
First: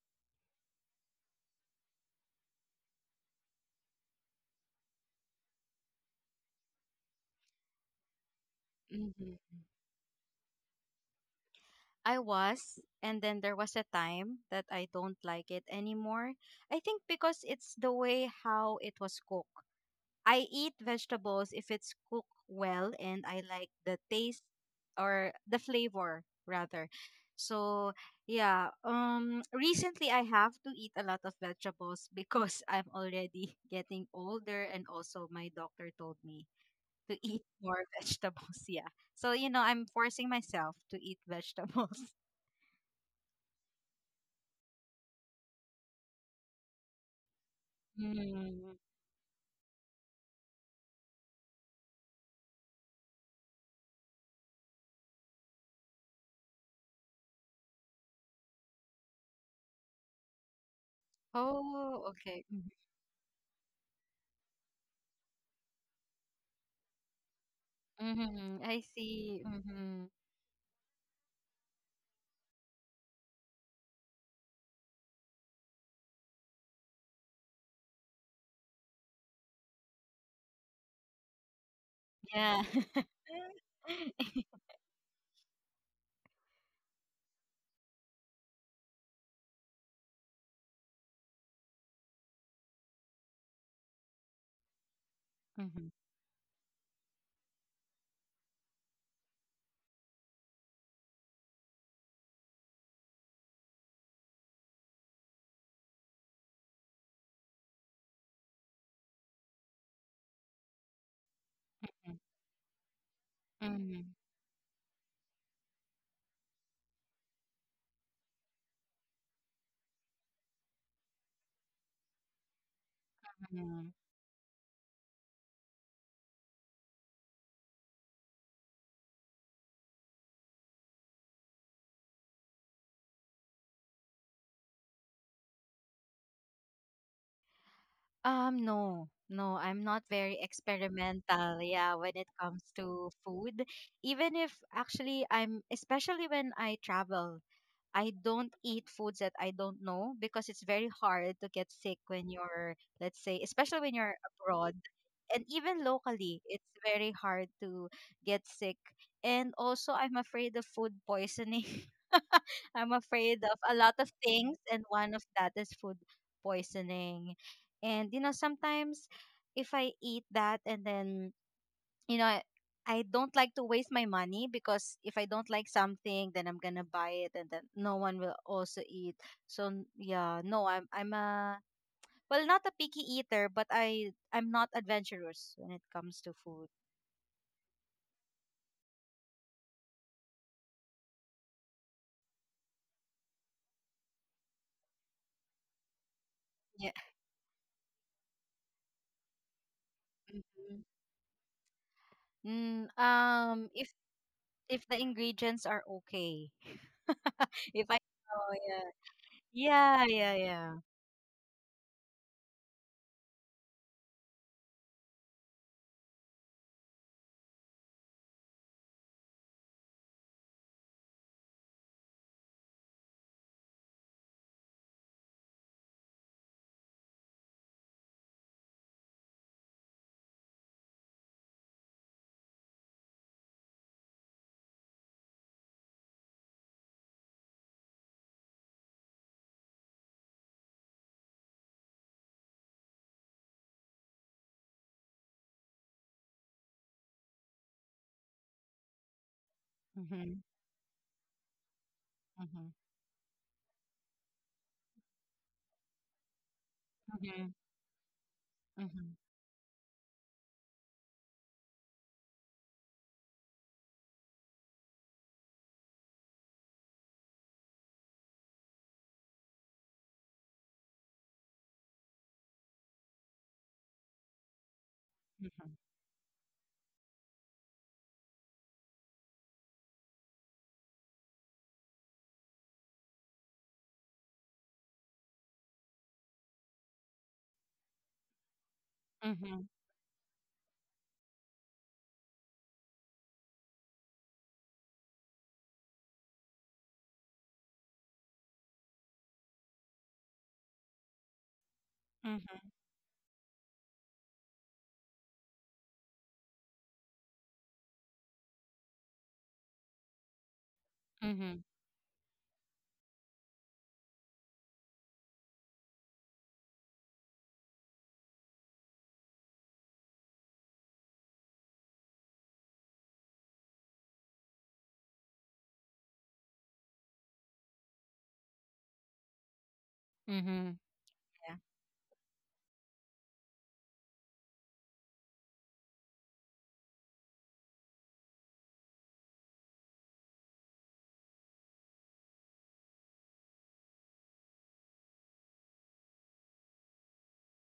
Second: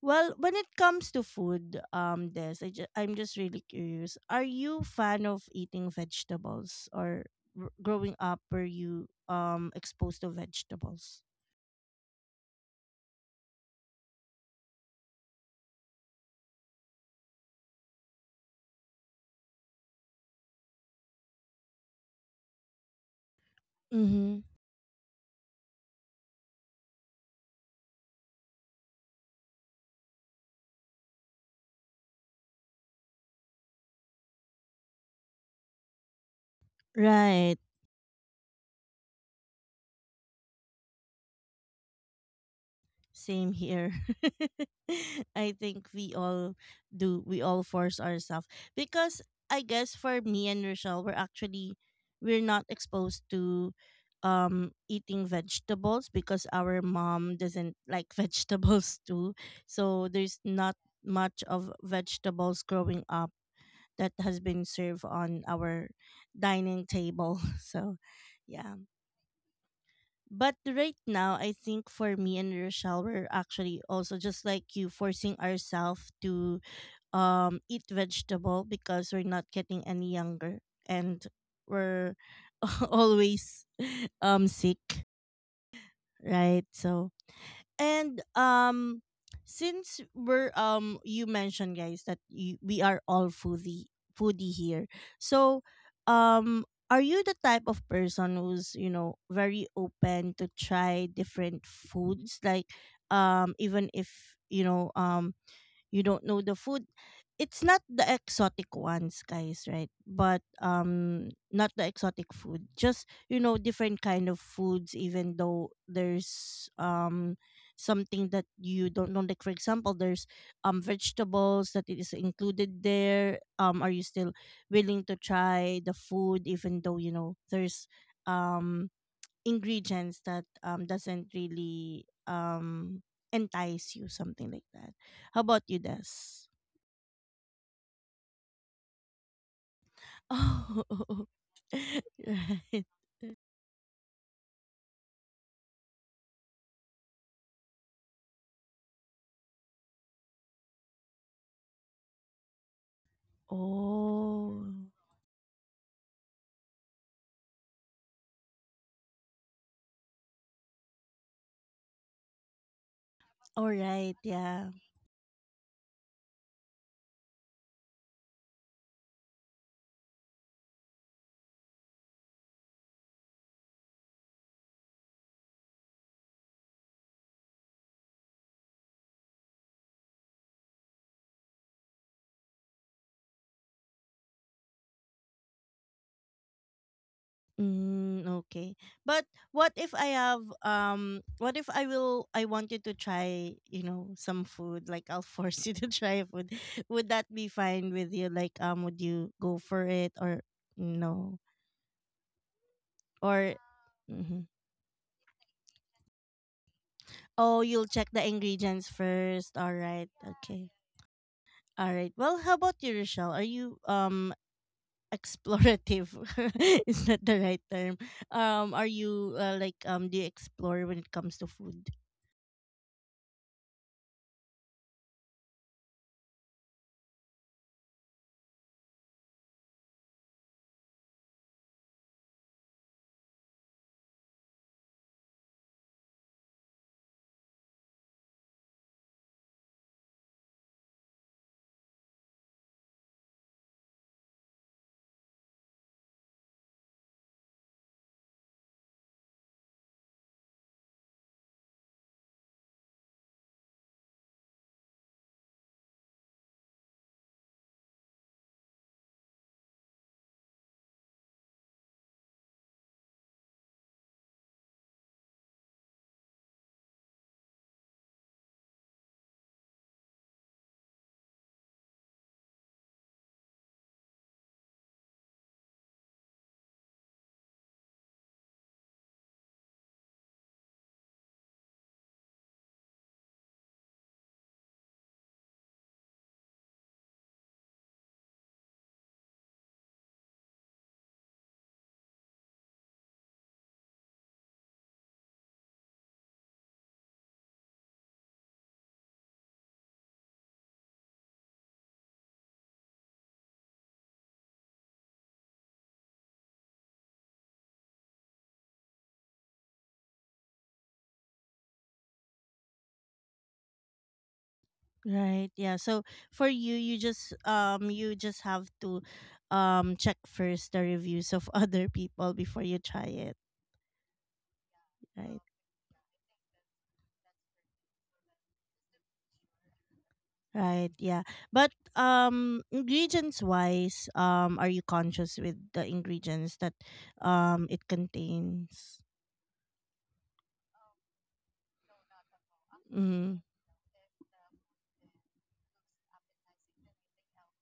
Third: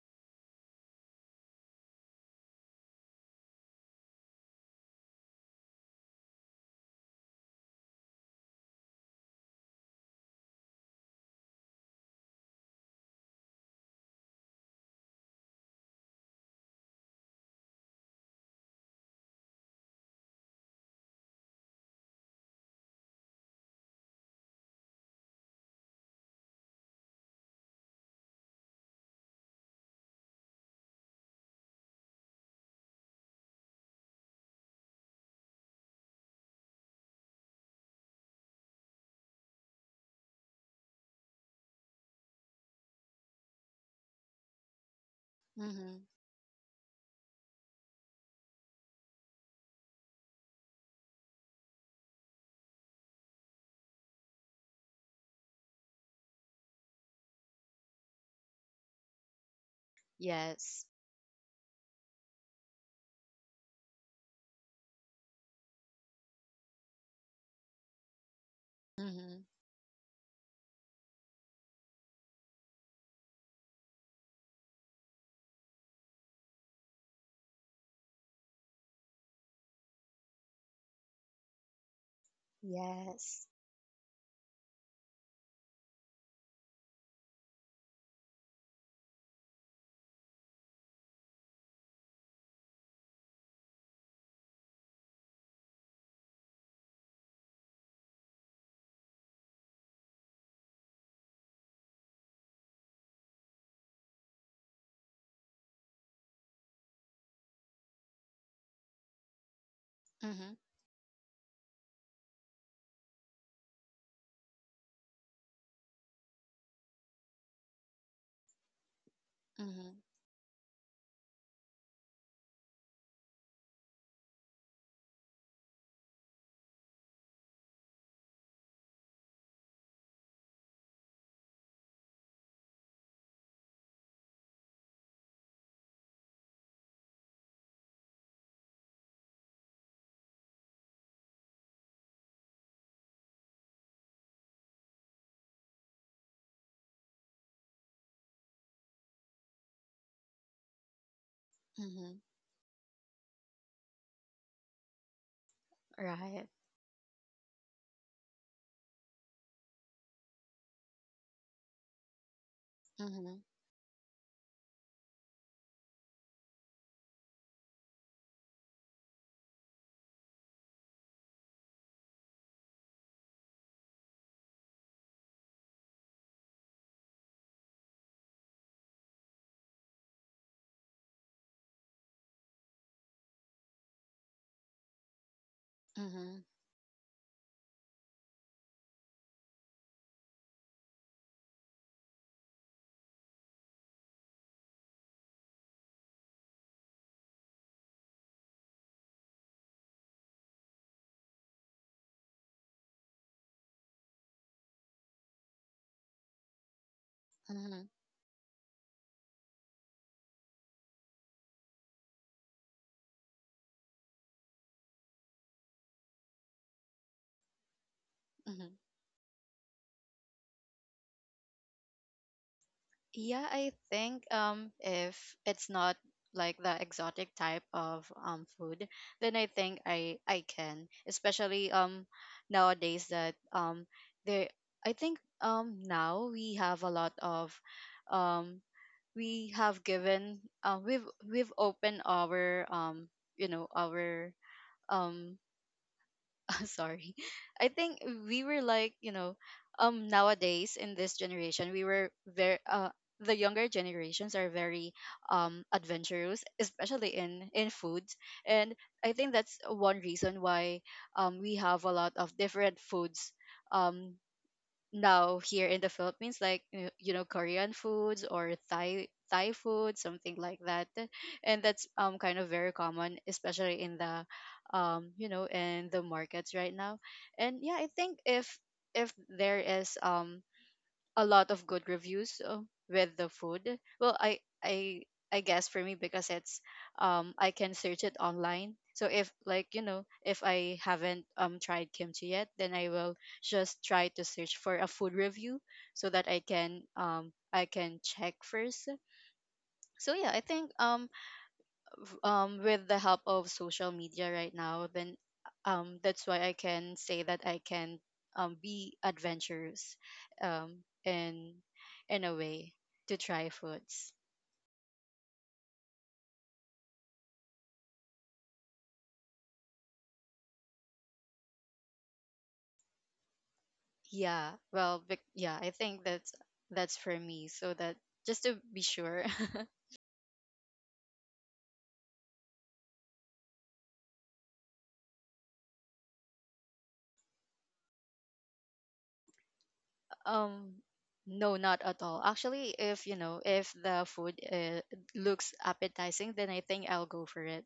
Well, when it comes to food, um, Des, I ju- I'm just really curious. Are you fan of eating vegetables, or r- growing up were you Mm-hmm. um exposed to vegetables? I was, and then there was a time that I don't like it anymore. I think because it's the way how it was cooked. I eat vegetables if it's cooked well and I like the Mm-hmm. taste, or the flavor rather. So yeah, um recently I have to eat a lot of vegetables because (laughs) I'm already getting older and also my doctor told me to eat Right. more (laughs) vegetables, yeah. So, you know, I'm forcing myself to eat vegetables. Same here. (laughs) I think Mm-hmm. we all do. We all force ourselves Mm. because I guess for me and Rochelle, we're actually we're not exposed to um eating vegetables because our mom doesn't like (laughs) vegetables too. So there's not Yes. much of Oh, okay. vegetables Mhm. growing up that has been served on our dining table. (laughs) So Mhm. I yeah. Mm-hmm. see. Mhm. But right now, I think for me and Rochelle, we're actually also just like you, forcing ourselves to um eat vegetable because we're not getting any younger and we're Yeah. (laughs) Yes. always um (laughs) sick, right? So and um since we're um you mentioned guys that you, we are all foodie foodie here. So Mhm. um are you the type of person who's, you know, very open to try different foods like um even if you know um you don't know the food, it's not the exotic ones guys right, but Mm-hmm. um not the exotic food, just you know different Mhm. kind of foods, even though there's um something that you don't know, like for example Mm-hmm. there's um vegetables that is included there, um are Mhm. you still willing to try the food, even though you know there's um ingredients that um doesn't really um entice you, something like that? How about you, Des? Um, no, no, I'm not (laughs) very Oh. experimental, yeah, (laughs) when it comes Right. to food. Even if actually I'm, especially when I travel, I don't eat foods that I don't know because it's very hard to get sick Mm-hmm. when you're, let's say, especially when you're Oh. abroad. And even locally, Right. it's very hard to get sick. And also, I'm afraid of food poisoning. (laughs) I'm Mm-hmm. afraid of All a lot of right, things, yeah. and one of that is food poisoning. And, you know, sometimes if I eat that and then, you know, I, I don't like to waste my money because if I don't like something, then I'm gonna buy it, and then no one will also eat. So n- yeah, no, I'm I'm a, well, not a picky eater, but I I'm not adventurous when it comes to Mm-hmm. food. Mm, okay. But what if I have um what if I will I want you to try, you know, some food, like I'll (laughs) force you to try food, (laughs) Yeah. would that be fine with you? Like, um would you go for it, or Mhm. no, Mm, or um, If mm-hmm. if the ingredients are okay, (laughs) Oh, Mm-hmm. if you'll I, check the oh, yeah, ingredients first. All yeah, right. yeah, yeah. Okay. All right. Well, how about you, Rochelle? Are you um explorative? (laughs) Is that the right term? Mm-hmm. Um, are you uh, like um do you explore when it comes to food? Yeah, I think um if it's not like the exotic type of um food, then I think I I can, especially um nowadays that um there I think um now we have a lot of um we have given uh, we've we've opened our um you know, our um (laughs) sorry, I think we were like, you know, um Mhm. nowadays in this generation, we were very Mhm. uh the younger generations are very um adventurous, especially in Mhm. in foods, and I Mhm. think that's one reason why um we have a lot of different foods um now here in the Philippines, like, uh, you know, Korean foods or Thai Thai food, something like that, and that's um kind of very common, especially in the um you know, in the markets right now. And yeah, I think if if there is um a lot of good reviews, uh, with the food. Well, I I I guess for me because it's um I can search it online. So if Mhm. like, you know, if I haven't um tried kimchi yet, then I will just try to search for a food review so that I can um I can check first. So yeah, I think um um, Mhm. with the help of social media right now, then um, that's why I can say that I can um, be adventurous um, in, Mhm. in a way to try foods. Right. Yeah. So for you, you just um you just have to um check first the reviews of (laughs) other people before you try it. Yeah, well, bec- Right. yeah, I think that's that's for me. So that just to be sure. Mhm. Mhm. Right, yeah. But um ingredients wise, um are you conscious with the ingredients that um it contains? (laughs) Um, no, not at all. Actually, if you Mm-hmm. know, if the food, uh, looks appetizing, then I think I'll go for it.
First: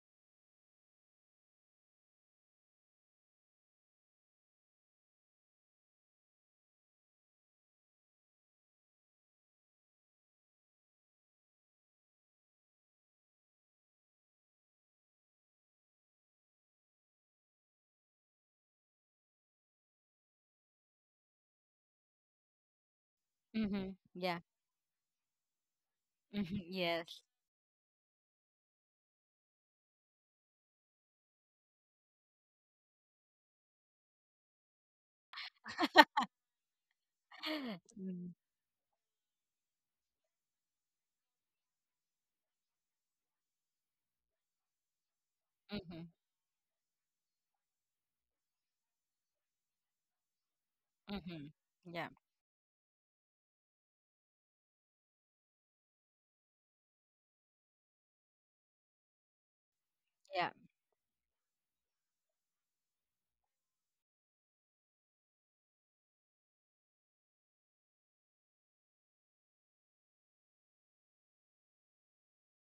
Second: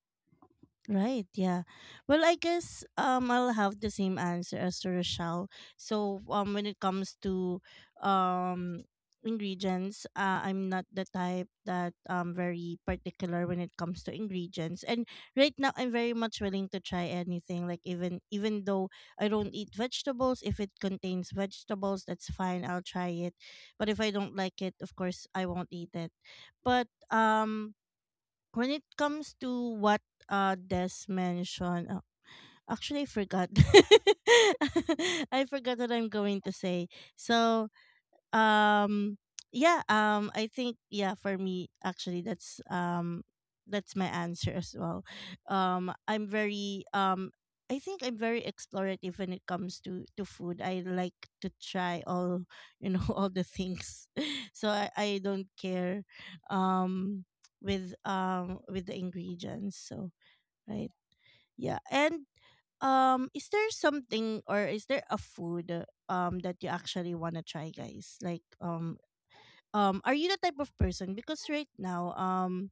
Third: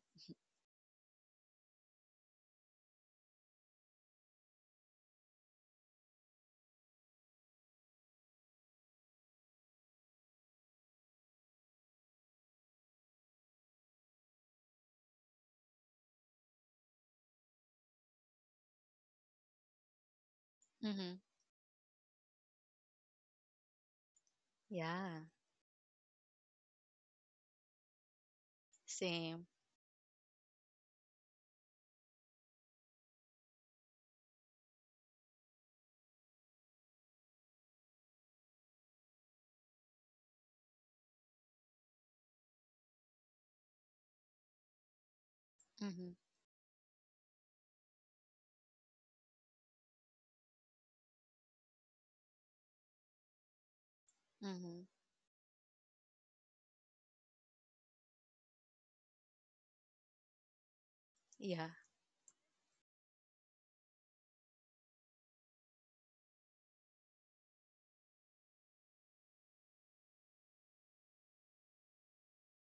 Right, yeah. Well, I guess um I'll have the same answer as to Rochelle. So um when it comes to um ingredients, uh, I'm not the type that um very particular when it comes to ingredients. And right now I'm very much willing to try anything. Like even even though I don't eat vegetables, if it Mm-hmm. contains vegetables, that's fine, I'll try it. But Mm-hmm. if I don't Yeah. like it, of Yeah, course I won't eat it. Mm-hmm. But Yes. um when it comes same. to what uh, Des mentioned, uh, actually I forgot. (laughs) I forgot what I'm (laughs) going to say. So um yeah, um I think yeah, for me actually that's um that's my answer as well. um Mm-hmm. Mm-hmm. i'm very um i think I'm very explorative when it comes to to food. I like Mm-hmm. to try Yeah. all, you know, (laughs) all the things. (laughs) So Mm-hmm. i i don't care um with um with the ingredients. So Yeah. right, Yeah. yeah. And um is there something, or is there a food um that you actually want to try, guys? Like um um are you the type of person? Because right now, um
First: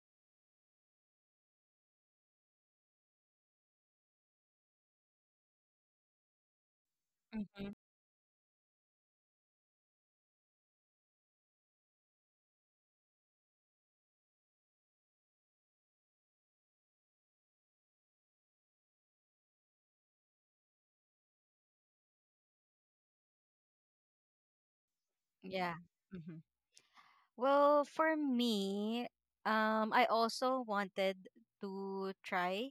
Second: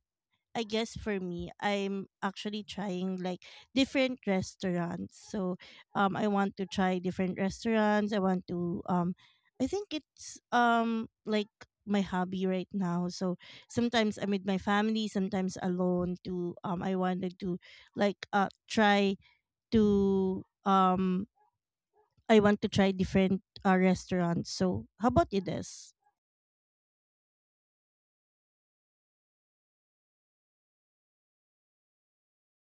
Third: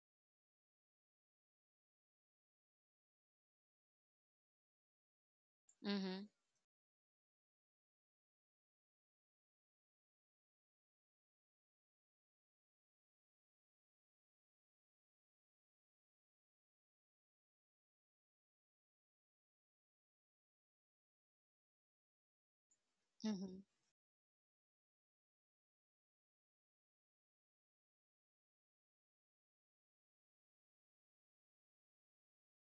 I guess for me, I'm actually trying like different restaurants. So um Mm-hmm. I want to try different Mm-hmm. restaurants. I want to um I think it's um like my hobby right now. So sometimes I'm with my family, sometimes alone, to um I wanted to, like, uh try to um I want to try different Mm-hmm. uh, restaurants. So how about you, Yeah. Des? Mm-hmm. Well, for me, um, I also wanted to try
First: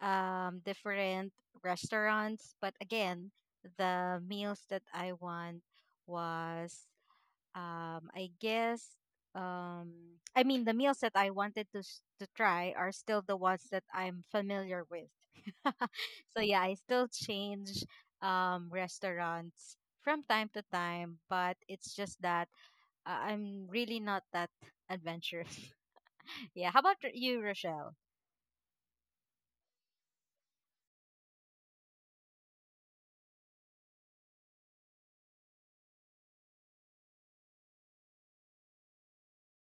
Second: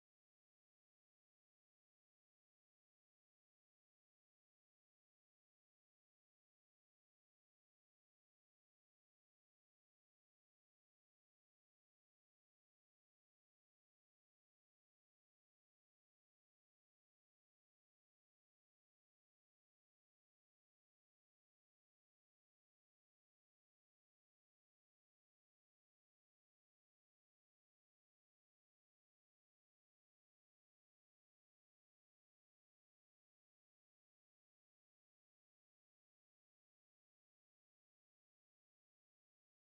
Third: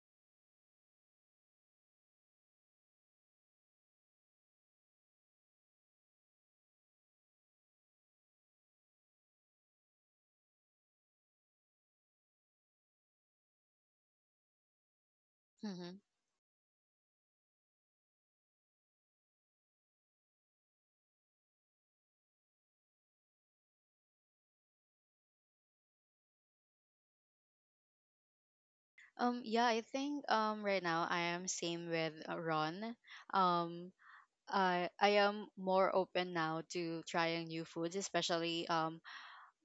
um different restaurants, but again, the meals that I want was... Um, I guess, um, I mean, the meals that I wanted to s- to try are still the ones that I'm familiar with. Mm-hmm. (laughs) So yeah, I still change um, restaurants from time to time, but it's just that uh, I'm really not that adventurous. (laughs) Yeah. How about r- you, Rochelle? Um, yeah, I think um right now I am same with, uh, Ron. Um, I I am more open now to trying new foods, especially um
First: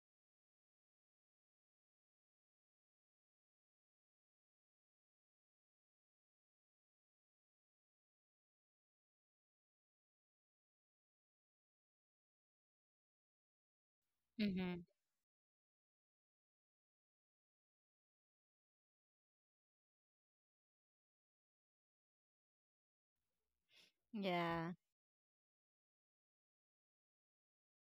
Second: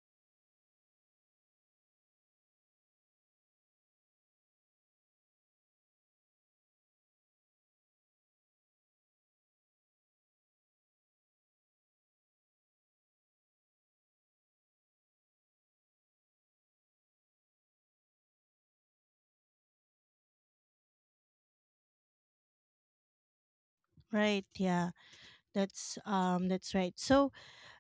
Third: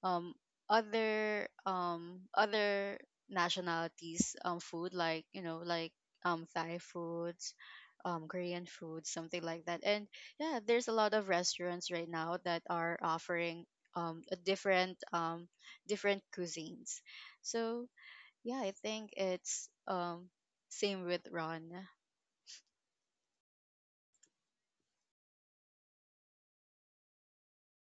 um other um other nationalities um food, like, you know, like um Thai foods, um Korean foods, something like that. And yeah, there's a lot of restaurants right now that are offering um a Mm-hmm. different um different cuisines. So yeah, I think it's um same with Ron. Right, Yeah. yeah. That's um that's right. So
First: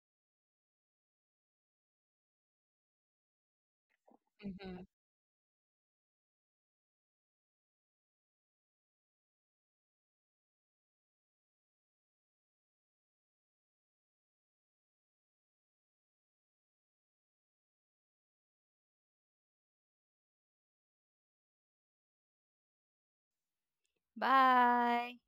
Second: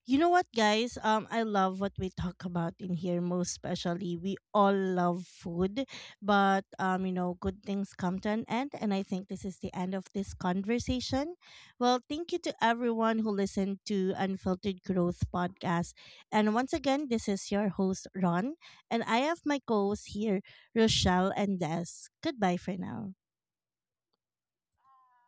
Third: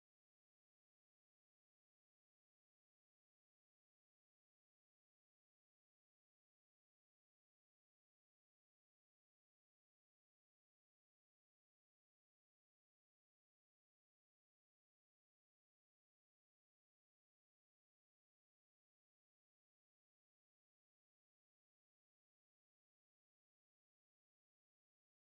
you know what, guys? Um, I love what we talk about in here most especially. We all Mm-hmm. love food, but um you know, good things come to an end, and I think this is the end of this conversation. Well, thank you to everyone who listened to Unfiltered Growth podcast. And once again, this is your host Ron, and I have my co-hosts here, Rochelle and Des. Goodbye for now. Bye.